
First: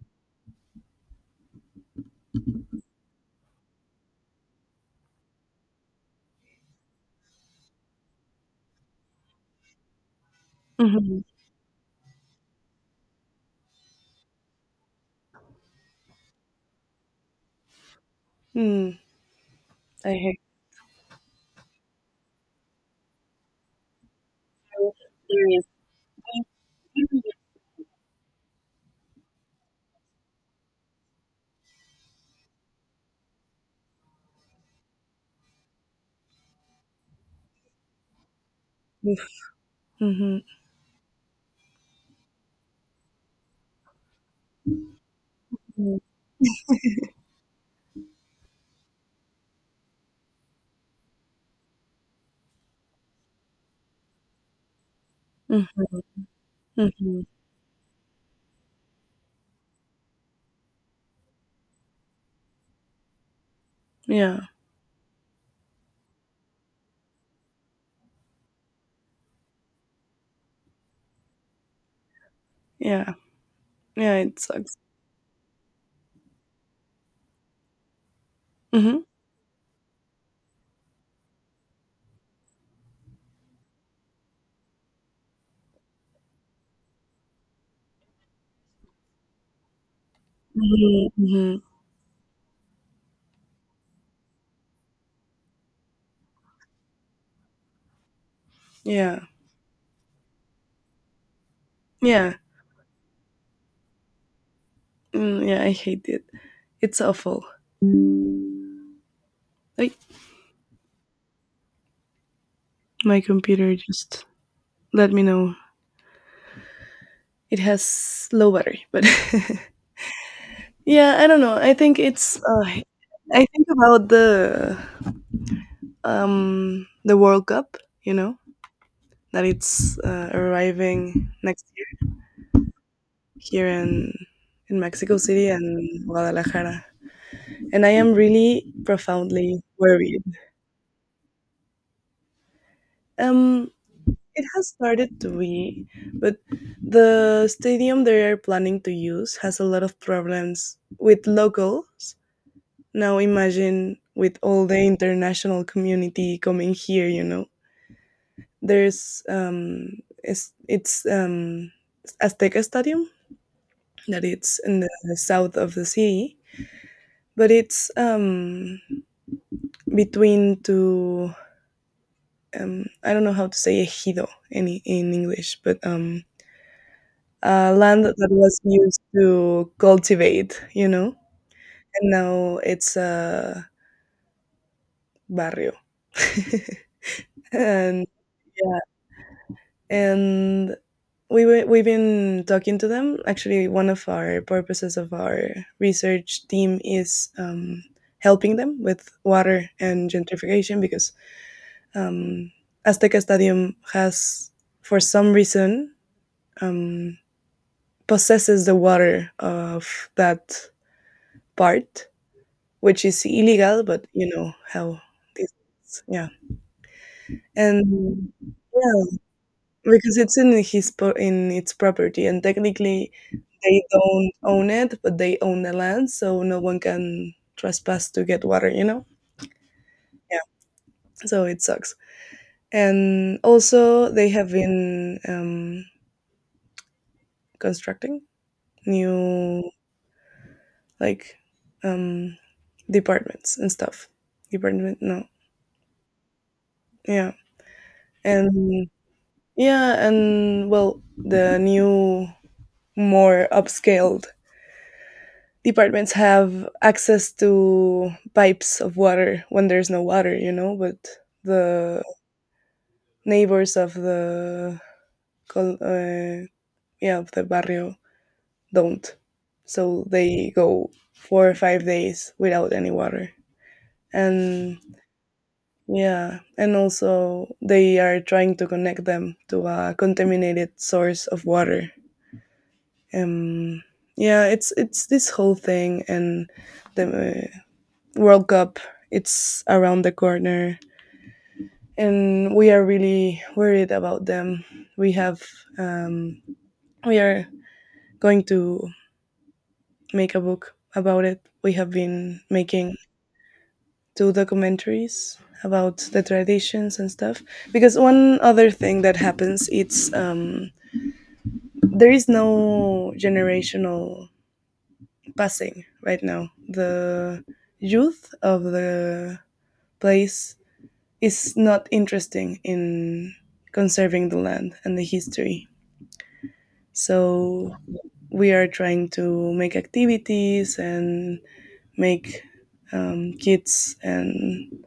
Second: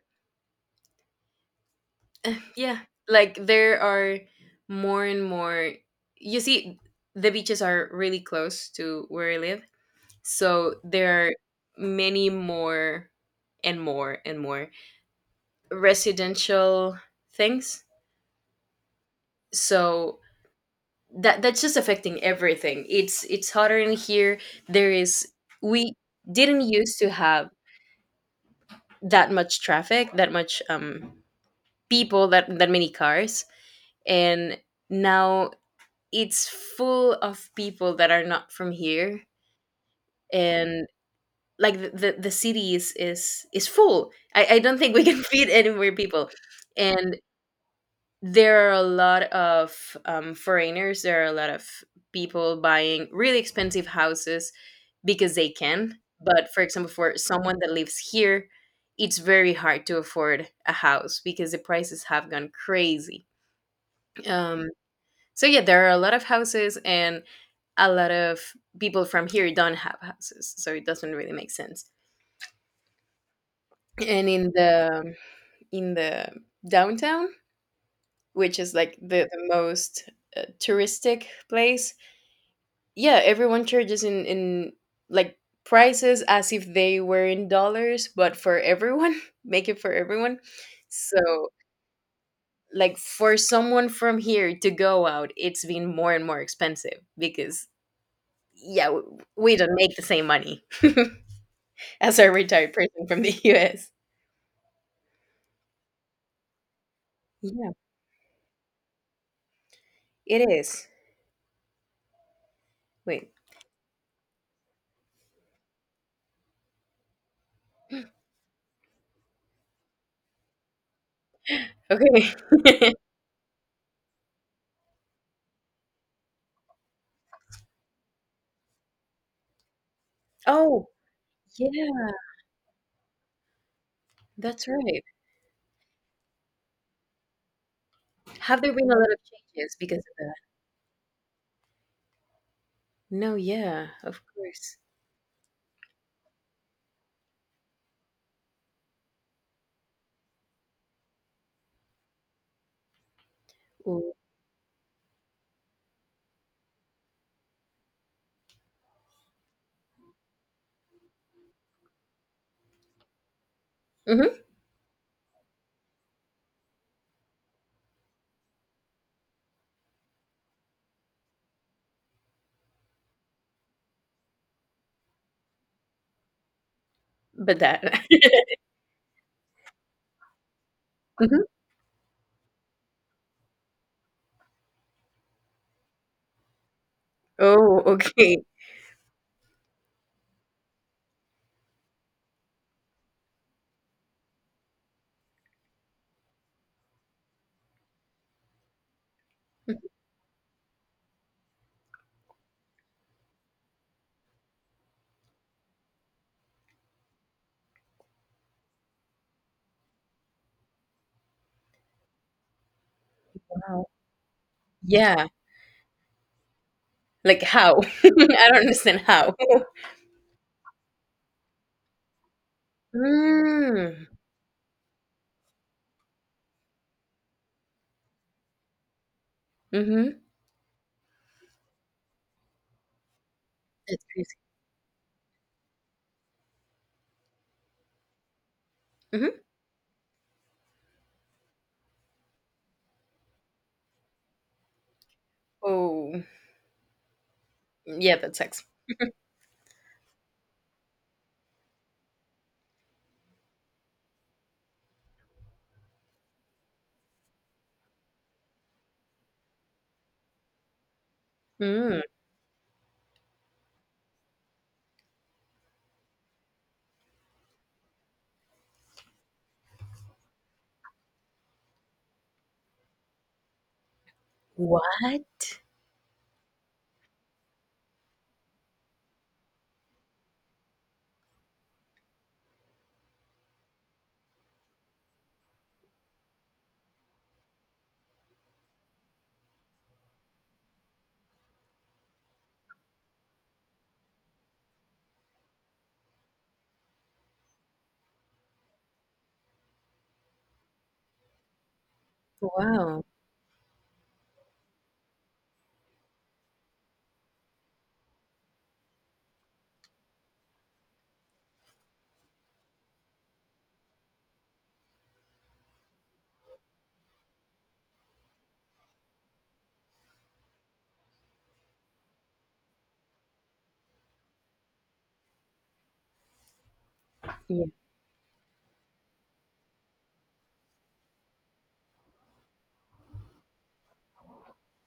Speaker 1: Yeah, like there are more and more. You see, the beaches are really close to where I live, so
Speaker 2: Mhm.
Speaker 1: there are many more and more and more residential things.
Speaker 2: mm
Speaker 1: So
Speaker 2: I
Speaker 1: that's just affecting everything. It's hotter in here.
Speaker 2: have
Speaker 1: There is
Speaker 2: experience.
Speaker 1: We didn't used to have that much traffic, that much people that many cars, and now it's full of people that are not from here,
Speaker 2: Mm-hmm.
Speaker 1: and like the city is full. I don't think we can *laughs* feed any more people, and there are a lot of foreigners. There are a lot of people buying really expensive houses because they
Speaker 2: Mhm,
Speaker 1: can, but for example for
Speaker 2: mhm.
Speaker 1: someone that lives here, it's very hard to afford a house because the prices have gone crazy.
Speaker 2: Yeah,
Speaker 1: um So yeah, there are a lot of houses, and a lot of people from here don't have houses, so it doesn't really make sense.
Speaker 2: yeah. Yeah,
Speaker 1: And
Speaker 2: it
Speaker 1: in
Speaker 2: sucks.
Speaker 1: the in the downtown, which is like
Speaker 2: Mhm.
Speaker 1: the most touristic place, yeah, everyone charges in like prices as if they were in dollars, but for everyone, *laughs* make it for everyone.
Speaker 2: Mhm,
Speaker 1: So
Speaker 2: mhm.
Speaker 1: like for someone from here to go out, it's been more and more expensive because, yeah,
Speaker 2: Yeah.
Speaker 1: we don't make the same money as a
Speaker 2: Yeah.
Speaker 1: retired person from the US.
Speaker 2: Mm, yeah, I hate it. It's awful.
Speaker 1: Yeah,
Speaker 2: Ay,
Speaker 1: it is.
Speaker 2: my
Speaker 1: Wait,
Speaker 2: computer just let me know. It has low battery, but *laughs* yeah, I don't know. I think
Speaker 1: okay.
Speaker 2: it's uh, I think about the World Cup, you know, that it's
Speaker 1: *laughs* Oh,
Speaker 2: arriving next year
Speaker 1: yeah,
Speaker 2: here in
Speaker 1: that's
Speaker 2: in
Speaker 1: right.
Speaker 2: Mexico City and Guadalajara. And I am
Speaker 1: Have
Speaker 2: really
Speaker 1: there been a lot of
Speaker 2: profoundly
Speaker 1: changes because of
Speaker 2: worried.
Speaker 1: that? No,
Speaker 2: Um,
Speaker 1: yeah, of
Speaker 2: it has
Speaker 1: course.
Speaker 2: started to be, but the stadium they are planning to use has a lot of problems with locals. Now imagine with all the international community coming here, you know. There's um it's Azteca Stadium that
Speaker 1: Mm-hmm.
Speaker 2: it's in the south of the city, but it's between two, I don't know how to say ejido in English, but
Speaker 1: But that.
Speaker 2: land that
Speaker 1: *laughs*
Speaker 2: was used to cultivate, you know,
Speaker 1: Mhm.
Speaker 2: and now it's a barrio. *laughs*
Speaker 1: Oh,
Speaker 2: And
Speaker 1: okay.
Speaker 2: yeah, and we've been talking to them. Actually, one of our purposes of our research team is helping them with water and gentrification because um, Azteca Stadium has, for some reason, um, possesses the water of that part, which is illegal,
Speaker 1: Wow.
Speaker 2: but you know how
Speaker 1: Yeah,
Speaker 2: this is. Yeah.
Speaker 1: like how? *laughs* I
Speaker 2: And
Speaker 1: don't understand
Speaker 2: yeah,
Speaker 1: how. *laughs*
Speaker 2: because it's in its property, and technically they
Speaker 1: Mm.
Speaker 2: don't own it, but they own the land, so no one can trespass to get water. You know,
Speaker 1: Mm-hmm.
Speaker 2: yeah. So it sucks. And
Speaker 1: That's
Speaker 2: also, they
Speaker 1: crazy.
Speaker 2: have been constructing
Speaker 1: Mm-hmm.
Speaker 2: new, like um, departments and stuff. Department, no.
Speaker 1: Oh,
Speaker 2: Yeah.
Speaker 1: yeah, that sucks.
Speaker 2: And yeah, and well, the new, more upscaled departments have access to pipes of water when there's no water, you know, but the
Speaker 1: Mm.
Speaker 2: neighbors of the col- uh, yeah, of the barrio don't. So they go 4 or 5 days without any water. And
Speaker 1: What?
Speaker 2: yeah, and also they are trying to connect them to a contaminated source of water. Um, yeah, it's this whole thing, and the uh, World Cup, it's around the corner, and we are really worried about them. We have um, we are going to make a book about it. We have been making
Speaker 1: Wow.
Speaker 2: two documentaries about the traditions and stuff because one other thing that happens, it's there is no generational passing right now. The youth of the place is not interesting in conserving the land and the history. So we are trying to make activities and make kids and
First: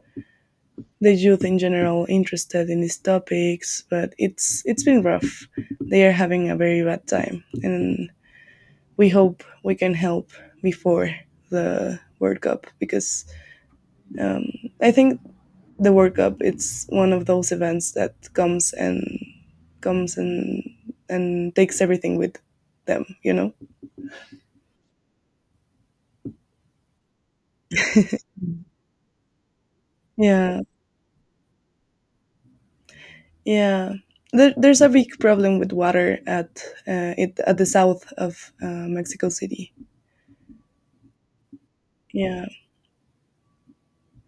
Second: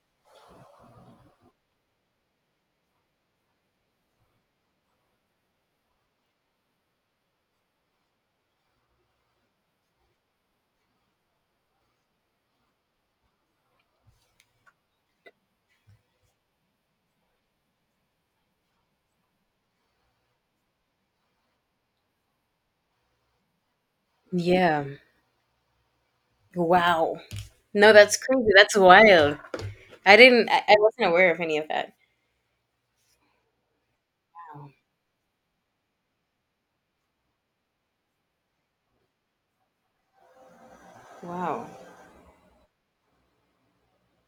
Speaker 2: the youth in general interested in these topics. But it's been rough. They are having a very bad time, and we hope we can help before the World Cup because I think the World Cup, it's one of those events that comes and comes and takes everything with them. You know.
Speaker 1: Yeah. Wow. No, that's crazy. That's wild. I didn't.
Speaker 2: Yeah,
Speaker 1: I wasn't aware of any of that.
Speaker 2: yeah. There,
Speaker 1: Wow.
Speaker 2: there's a big problem with water at it at the south of Mexico City.
Speaker 1: Wow.
Speaker 2: Yeah,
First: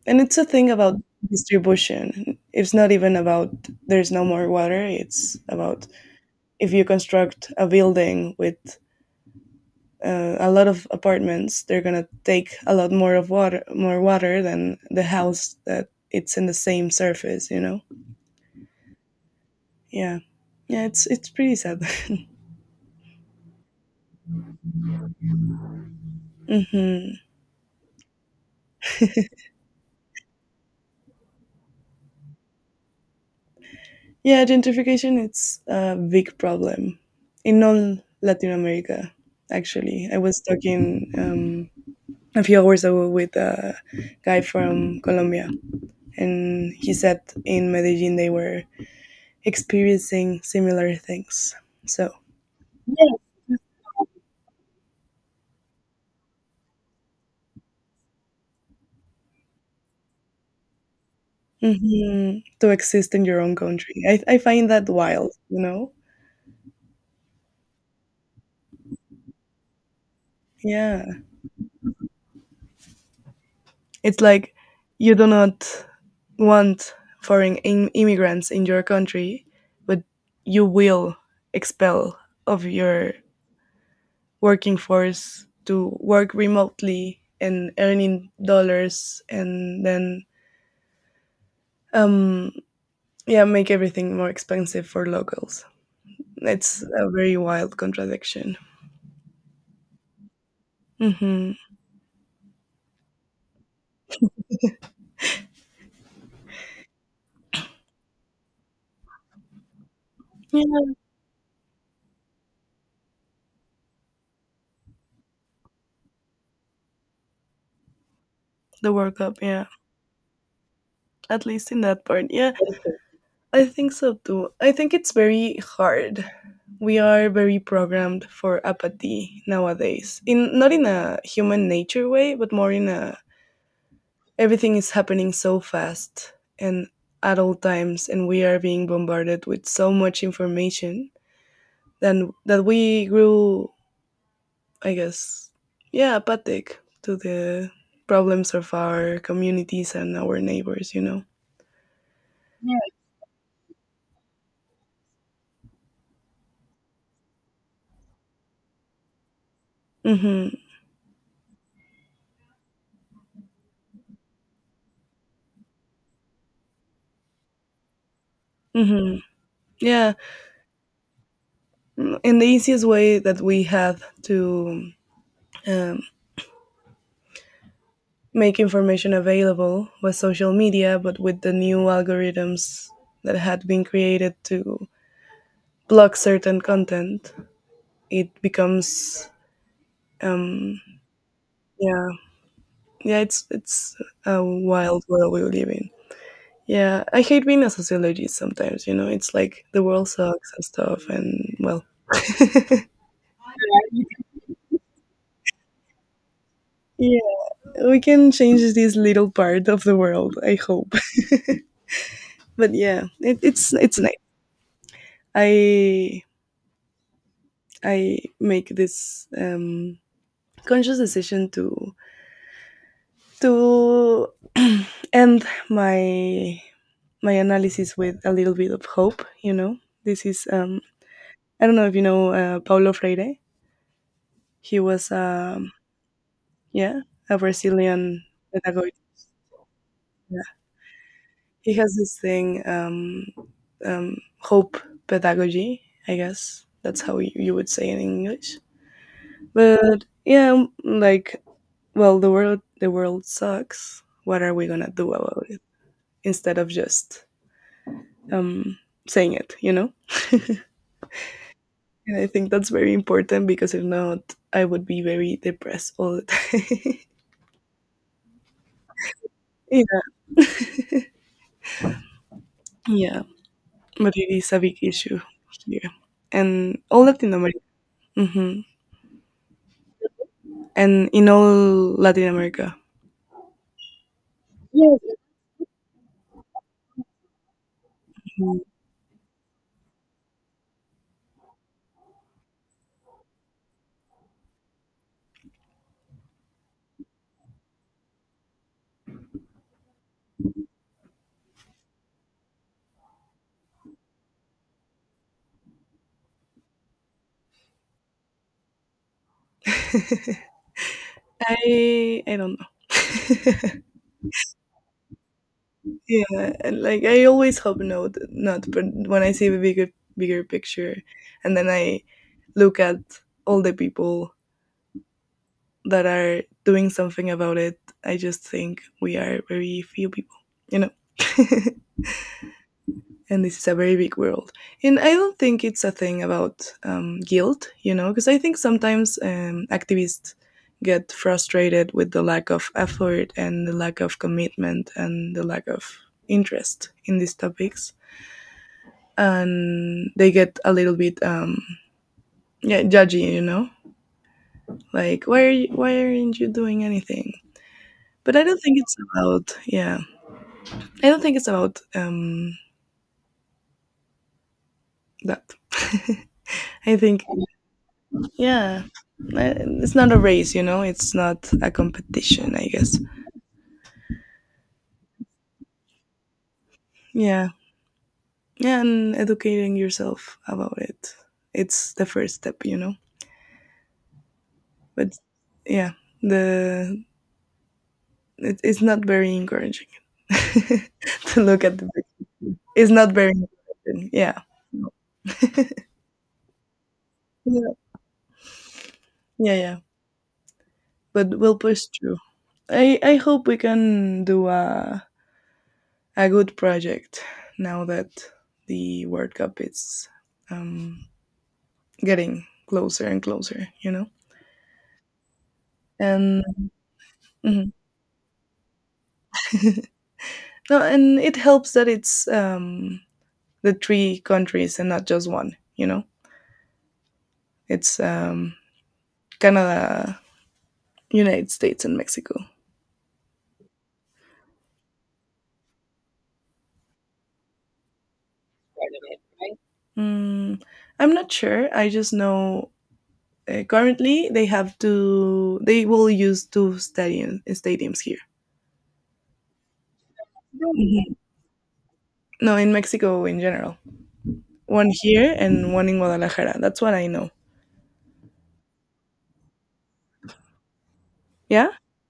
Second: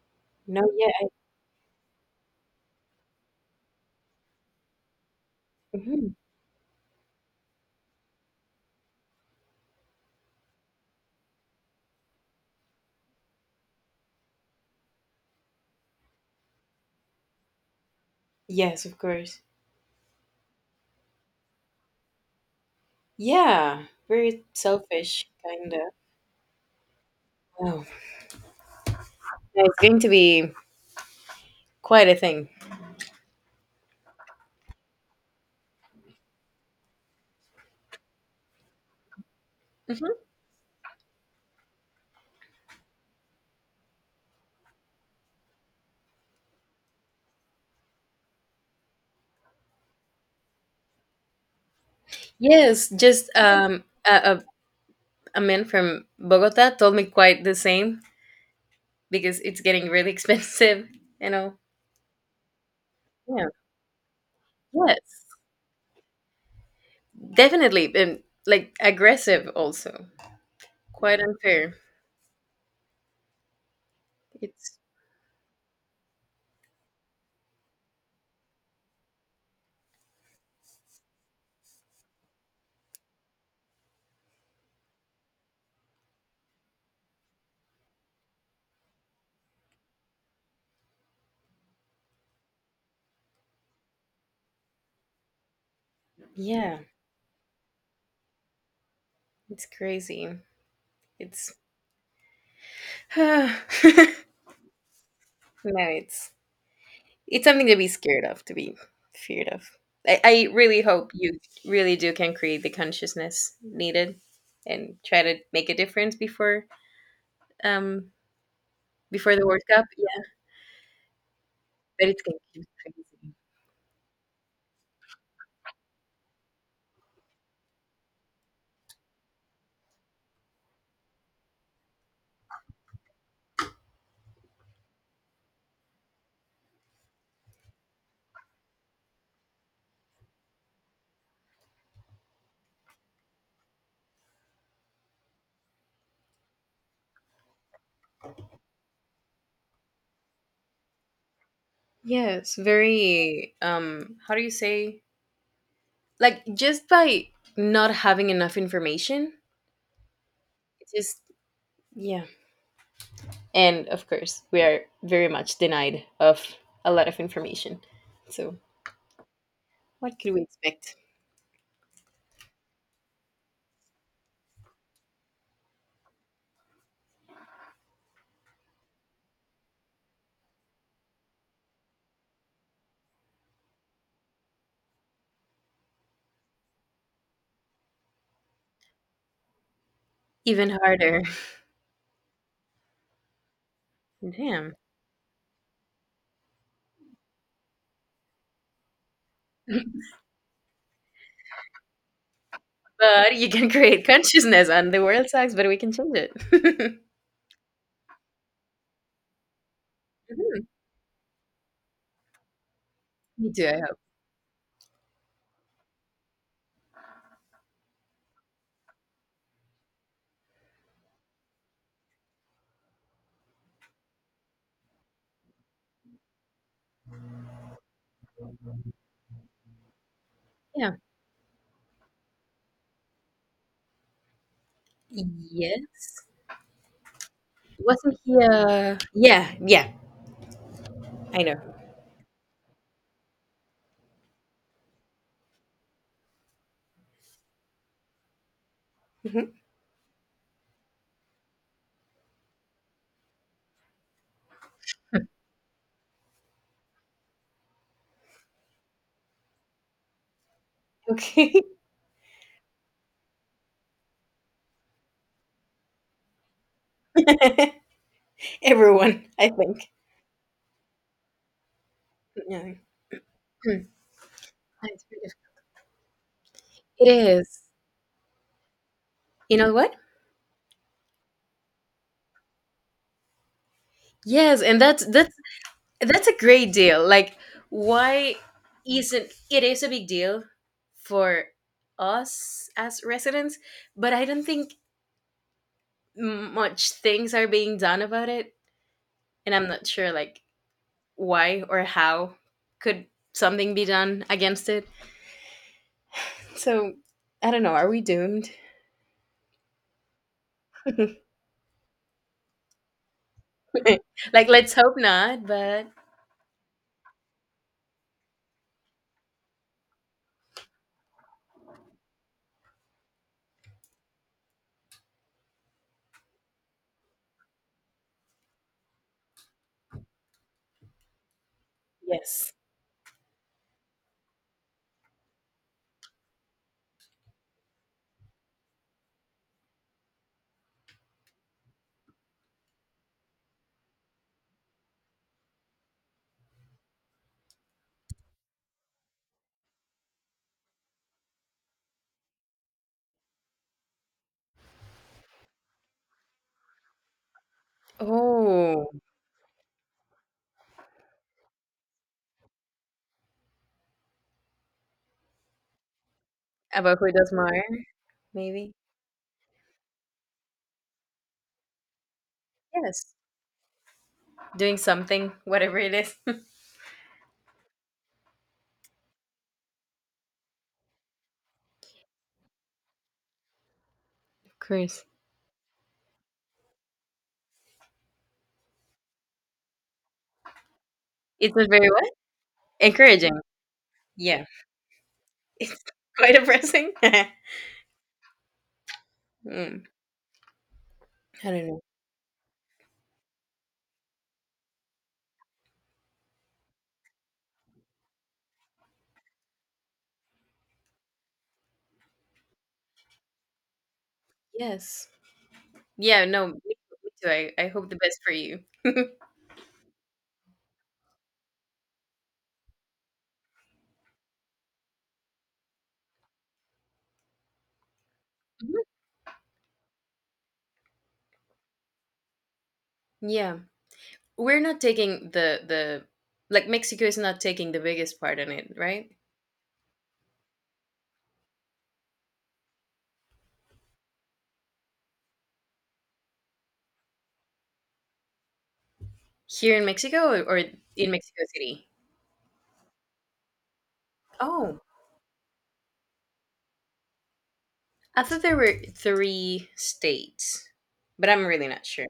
Speaker 2: and it's a
Speaker 1: No.
Speaker 2: thing about
Speaker 1: Yeah.
Speaker 2: distribution. It's not even about there's no more water. It's about
Speaker 1: Mhm.
Speaker 2: if you construct a building with a lot of apartments, they're gonna take a lot more of water, more water than the house that it's in the same surface, you know.
Speaker 1: Yes, of course.
Speaker 2: Yeah, yeah, it's pretty sad.
Speaker 1: Yeah. Very selfish, kind of.
Speaker 2: *laughs* Hmm.
Speaker 1: Wow. Yeah, it's going to be quite a thing.
Speaker 2: Yeah, gentrification, it's a big problem in all Latin America. Actually,
Speaker 1: Mhm.
Speaker 2: I was talking a few hours ago with a guy from Colombia, and he said in Medellin they were experiencing similar things, so
Speaker 1: Yes. Just a man from Bogota told me quite the same because it's getting really *laughs* expensive. You know.
Speaker 2: Mhm. To exist in your
Speaker 1: Yeah.
Speaker 2: own country. I find that
Speaker 1: Yes.
Speaker 2: wild, you know?
Speaker 1: Definitely. And like aggressive also.
Speaker 2: Yeah.
Speaker 1: Quite unfair.
Speaker 2: It's like
Speaker 1: It's
Speaker 2: you do not want foreign im immigrants in your country, but you will expel of your working force to work remotely and earning dollars and then, um, yeah, make everything more expensive for locals.
Speaker 1: Yeah,
Speaker 2: It's a very wild contradiction.
Speaker 1: it's crazy.
Speaker 2: Mhm.
Speaker 1: It's *laughs* *sighs* no, it's it's something to be scared of, to be feared of. I
Speaker 2: Yeah,
Speaker 1: really hope you really do can create the consciousness needed and try to make a difference um
Speaker 2: the World
Speaker 1: before
Speaker 2: Cup,
Speaker 1: the World
Speaker 2: yeah.
Speaker 1: Cup. Yeah,
Speaker 2: At least in that
Speaker 1: but it's
Speaker 2: part.
Speaker 1: gonna
Speaker 2: Yeah,
Speaker 1: be crazy.
Speaker 2: I think so too. I think it's very hard. We are very programmed for apathy nowadays. In Not in a human nature way, but more in a everything is happening so fast and at all times, and we are being bombarded with so much information then that we grew, I guess, yeah, apathic to the problems of our communities and our neighbors, you know.
Speaker 1: Yeah, it's
Speaker 2: Yeah.
Speaker 1: very how do you say, like just by not having enough information,
Speaker 2: Mhm.
Speaker 1: it's just yeah. And of course we are very much denied of a lot of information, so
Speaker 2: Mhm. Yeah.
Speaker 1: what could we expect?
Speaker 2: And the easiest way that we had to um, make information available was social media, but with the new algorithms that had been created to block certain content, it becomes
Speaker 1: Even
Speaker 2: um,
Speaker 1: harder.
Speaker 2: yeah, yeah, it's a
Speaker 1: Damn.
Speaker 2: wild world we live in. Yeah, I hate being a sociologist sometimes. You know, it's like the world
Speaker 1: *laughs*
Speaker 2: sucks and stuff, and well. *laughs*
Speaker 1: But you can create consciousness, and the world sucks, but we can change it. *laughs*
Speaker 2: Yeah, we can change this little part of the world, I
Speaker 1: Mhm.
Speaker 2: hope. But yeah, it,
Speaker 1: Me too,
Speaker 2: it's
Speaker 1: I hope.
Speaker 2: it's nice. I i make this conscious decision to end my analysis with a little bit of hope, you know. This is
Speaker 1: Yeah.
Speaker 2: I don't know if you know Paulo Freire. He was
Speaker 1: Yes.
Speaker 2: yeah, a
Speaker 1: Wasn't
Speaker 2: Brazilian
Speaker 1: he,
Speaker 2: pedagogy.
Speaker 1: yeah, yeah,
Speaker 2: Yeah.
Speaker 1: I know.
Speaker 2: He has this thing, hope pedagogy, I guess that's how you would say it in English,
Speaker 1: Mhm.
Speaker 2: but yeah, like, well, the world sucks, what are we going to do about it, instead of just um, saying it, you know.
Speaker 1: Okay.
Speaker 2: And I think that's very important because if not, I would be very depressed all the time.
Speaker 1: *laughs* Everyone, I
Speaker 2: *laughs* Yeah.
Speaker 1: think. Yeah.
Speaker 2: Yeah.
Speaker 1: Hmm.
Speaker 2: But it is a big
Speaker 1: It's
Speaker 2: issue
Speaker 1: pretty-
Speaker 2: here and all
Speaker 1: it
Speaker 2: Latin America.
Speaker 1: is.
Speaker 2: Hmm.
Speaker 1: You know what,
Speaker 2: And in all Latin America.
Speaker 1: yes. And that's
Speaker 2: Yes.
Speaker 1: that's That's a great deal. Like, why
Speaker 2: Mhm.
Speaker 1: isn't it is a big deal for us as residents, but I don't think much things are being done about it, and I'm not sure like why or how could something be done against it. So I don't know. Are we doomed?
Speaker 2: *laughs*
Speaker 1: *laughs*
Speaker 2: I don't know. *laughs*
Speaker 1: Like, let's hope not. But
Speaker 2: Yeah, and like I always hope no, not. But when I see the bigger picture, and then I look at all the people that are doing something about it, I just think we are very few people, you know. *laughs*
Speaker 1: yes.
Speaker 2: And this is a very big world, and I don't think it's a thing about guilt, you know, because I think sometimes activists get frustrated with the lack of effort and the lack of commitment and the lack of interest in these topics, and they get a little bit yeah, judgy, you know, like why aren't you doing anything? But I don't think
Speaker 1: Oh,
Speaker 2: it's about, yeah. I don't think it's about that. *laughs* I
Speaker 1: about who
Speaker 2: think,
Speaker 1: does more? Maybe,
Speaker 2: yeah, it's not a race, you know. It's not a competition, I guess.
Speaker 1: yes. Doing something, whatever it is. *laughs* Of
Speaker 2: Yeah, yeah, and educating yourself about it. It's the first step, you know.
Speaker 1: course.
Speaker 2: But yeah, the it's not very encouraging, *laughs* to
Speaker 1: It
Speaker 2: look
Speaker 1: was
Speaker 2: at the.
Speaker 1: very what?
Speaker 2: It's not very
Speaker 1: Encouraging.
Speaker 2: motivating. Yeah.
Speaker 1: Yeah. *laughs* It's quite depressing. *laughs*
Speaker 2: Yeah, yeah, yeah.
Speaker 1: Mm,
Speaker 2: But
Speaker 1: I
Speaker 2: we'll
Speaker 1: don't know.
Speaker 2: push through. I hope we can do a good project now that the World Cup is um, getting closer and closer, you know?
Speaker 1: Yes. Yeah,
Speaker 2: And
Speaker 1: no, me too. I
Speaker 2: mhm.
Speaker 1: hope the best for you.
Speaker 2: *laughs* No, and it helps that it's the three countries and not just one, you know? It's
Speaker 1: Mhm.
Speaker 2: Canada, United States, and Mexico.
Speaker 1: Yeah. We're not taking the like Mexico is not taking the biggest part in it, right?
Speaker 2: Mm, I'm not sure. I just know currently, they have to they will use two stadiums here.
Speaker 1: Here in Mexico, or in
Speaker 2: Mhm.
Speaker 1: Mexico City?
Speaker 2: No, in Mexico in general,
Speaker 1: Oh,
Speaker 2: one here and one in Guadalajara. That's what I know.
Speaker 1: I thought there were three states, but I'm really
Speaker 2: Yeah,
Speaker 1: not sure.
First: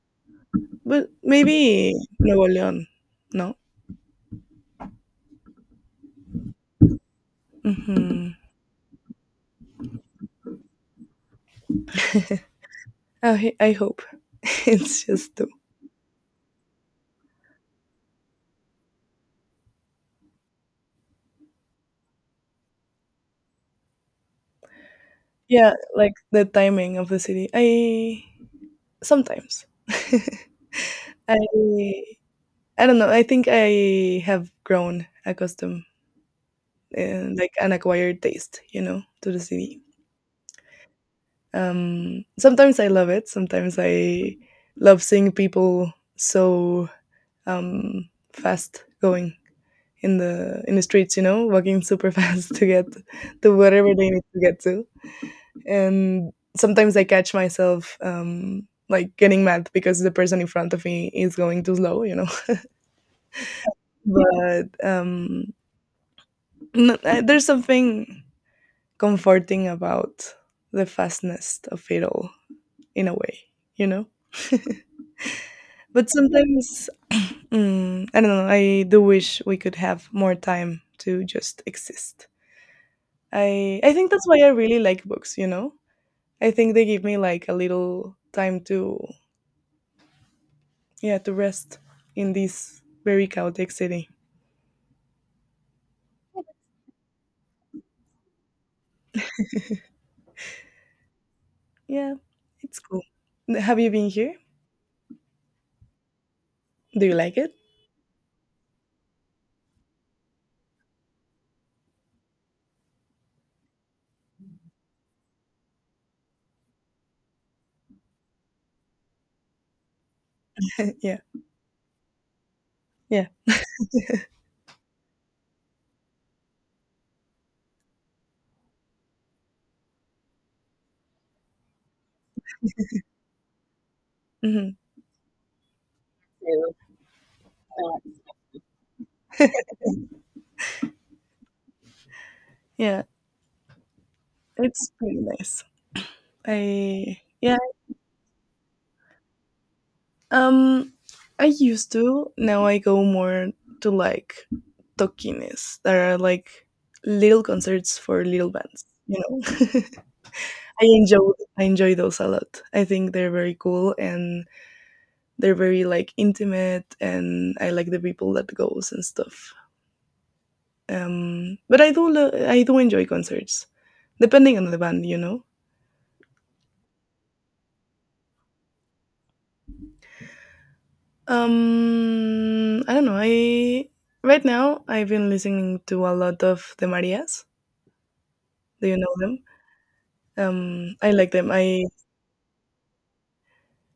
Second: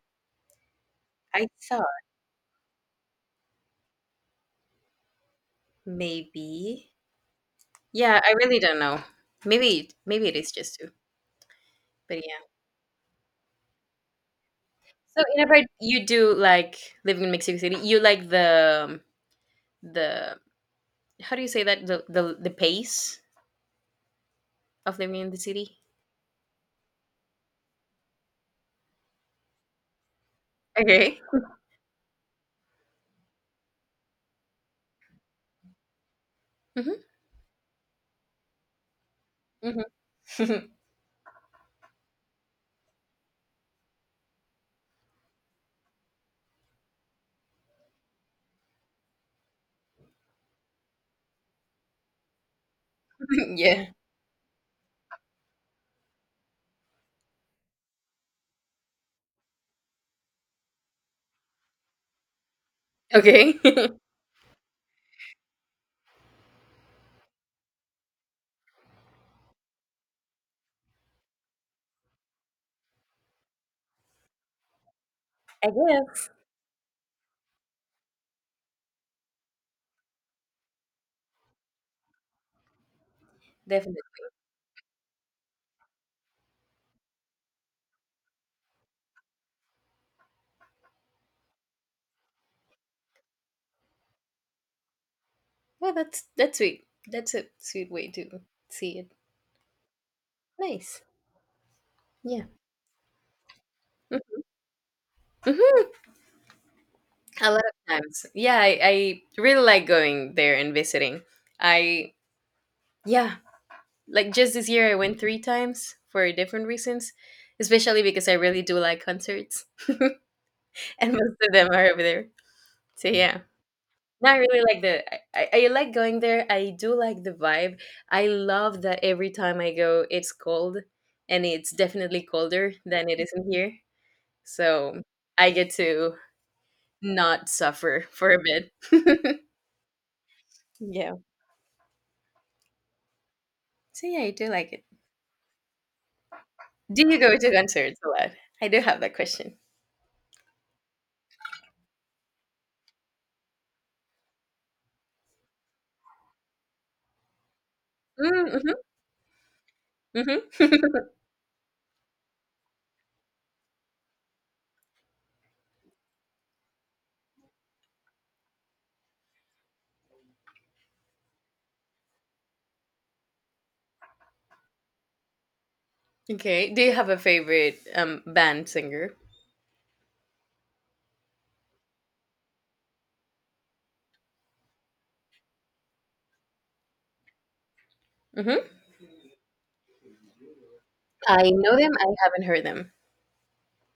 Speaker 2: but
Speaker 1: I thought
Speaker 2: maybe Nuevo León. No.
Speaker 1: maybe. Yeah, I
Speaker 2: Hmm.
Speaker 1: really don't know. Maybe it is just two. But yeah.
Speaker 2: I hope *laughs* it's
Speaker 1: So
Speaker 2: just
Speaker 1: in a
Speaker 2: two.
Speaker 1: about, you do like living in Mexico City. You like, the how do you say, the pace of living in the
Speaker 2: Yeah,
Speaker 1: city.
Speaker 2: like the timing of the city. I sometimes.
Speaker 1: Okay.
Speaker 2: *laughs* I I don't know. I think I have grown accustomed
Speaker 1: Hmm.
Speaker 2: and like an acquired taste, you know, to the city.
Speaker 1: Hmm.
Speaker 2: Sometimes I love it. Sometimes I love seeing people so fast going in the streets. You know, walking super *laughs* fast to get to
Speaker 1: *laughs* Yeah.
Speaker 2: wherever they need to get to. And sometimes I catch myself like getting mad because the person in front of me is going too slow. You know,
Speaker 1: Okay.
Speaker 2: *laughs*
Speaker 1: *laughs*
Speaker 2: but there's something comforting about the fastness of it all in a way. You know. *laughs*
Speaker 1: I
Speaker 2: But
Speaker 1: guess.
Speaker 2: sometimes, *clears throat* I don't know. I do wish we could have more time to just exist. I
Speaker 1: Definitely.
Speaker 2: think that's why I really like books. You know, I think they give me like a little time to rest in this very chaotic city.
Speaker 1: Well, that's sweet. That's a sweet way to see it. Nice.
Speaker 2: Yeah,
Speaker 1: Yeah.
Speaker 2: it's cool. Have you been here?
Speaker 1: *laughs* Hmm.
Speaker 2: Do you like
Speaker 1: A
Speaker 2: it?
Speaker 1: lot of times. Yeah, I really like going there and visiting. I Yeah, like just this year I went three times for different reasons, especially because I really do like concerts, *laughs*
Speaker 2: *laughs*
Speaker 1: and
Speaker 2: Yeah,
Speaker 1: most of them are over there. So
Speaker 2: yeah,
Speaker 1: yeah, no, I really like. The. I like going there. I do like the vibe. I love that every time I go, it's cold, and it's definitely colder than it is in here.
Speaker 2: hmm.
Speaker 1: So I get to not suffer
Speaker 2: Uh,
Speaker 1: for a bit. *laughs* Yeah.
Speaker 2: yeah.
Speaker 1: So yeah, I do like it.
Speaker 2: It's pretty nice.
Speaker 1: Do you
Speaker 2: I
Speaker 1: go to
Speaker 2: yeah.
Speaker 1: concerts a lot? I do have that question.
Speaker 2: Um, I used to. Now I go more to like tokines that are like little concerts for little
Speaker 1: Mm-hmm.
Speaker 2: bands. You know, *laughs*
Speaker 1: Mm-hmm.
Speaker 2: I
Speaker 1: *laughs*
Speaker 2: enjoy I enjoy those a lot. I think they're very cool and they're very like intimate, and I like the people that goes and stuff. But I do enjoy concerts, depending on the band. You know.
Speaker 1: Okay. Do you have a favorite band singer?
Speaker 2: I don't know. I right now I've been listening to a lot of the Marias.
Speaker 1: Hmm.
Speaker 2: Do you know them? I like them.
Speaker 1: I know them. I haven't heard them.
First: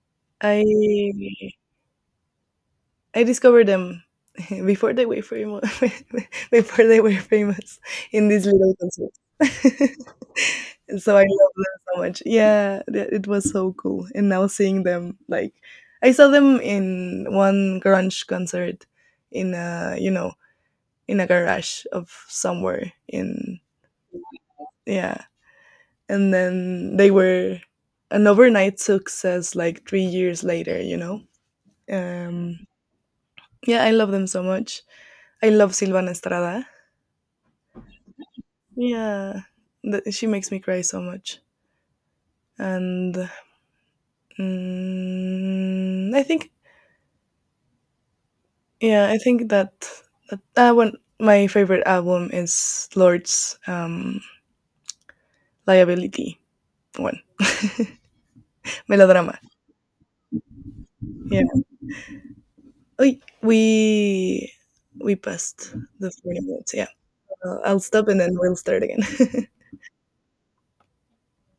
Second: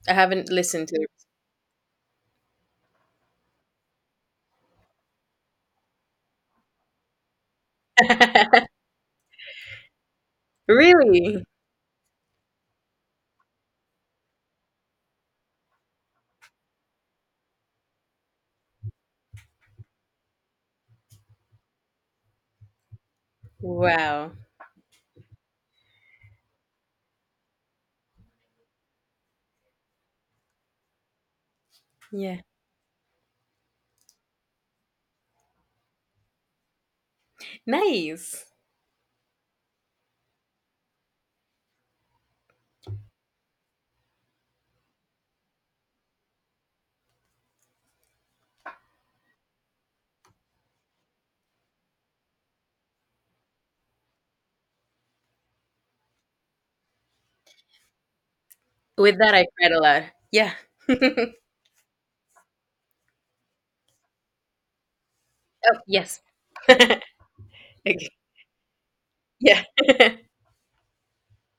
Speaker 1: I haven't
Speaker 2: I
Speaker 1: listened to
Speaker 2: I discovered them *laughs* before they were famous. *laughs* Before they were famous in these
Speaker 1: them.
Speaker 2: little concerts.
Speaker 1: *laughs*
Speaker 2: *laughs* So I
Speaker 1: Really?
Speaker 2: love them so much. Yeah, it was so cool. And now seeing them, like, I saw them in one grunge concert in a garage of somewhere in
Speaker 1: Wow.
Speaker 2: yeah. And then they were an overnight success like 3 years later, you know?
Speaker 1: Yeah.
Speaker 2: Um, yeah, I love them so much. I love Silvana Estrada.
Speaker 1: Nice.
Speaker 2: Yeah, she makes me cry so much. And mm, I think, yeah, I think that, that one, my favorite album is Lord's Liability one. *laughs*
Speaker 1: With that,
Speaker 2: Melodrama.
Speaker 1: I cried a lot. Yeah. *laughs* Oh,
Speaker 2: Yeah. Oy, we passed the
Speaker 1: yes.
Speaker 2: 40
Speaker 1: *laughs*
Speaker 2: minutes. Yeah.
Speaker 1: Okay.
Speaker 2: I'll stop and then we'll start again. *laughs*
Speaker 1: Yeah.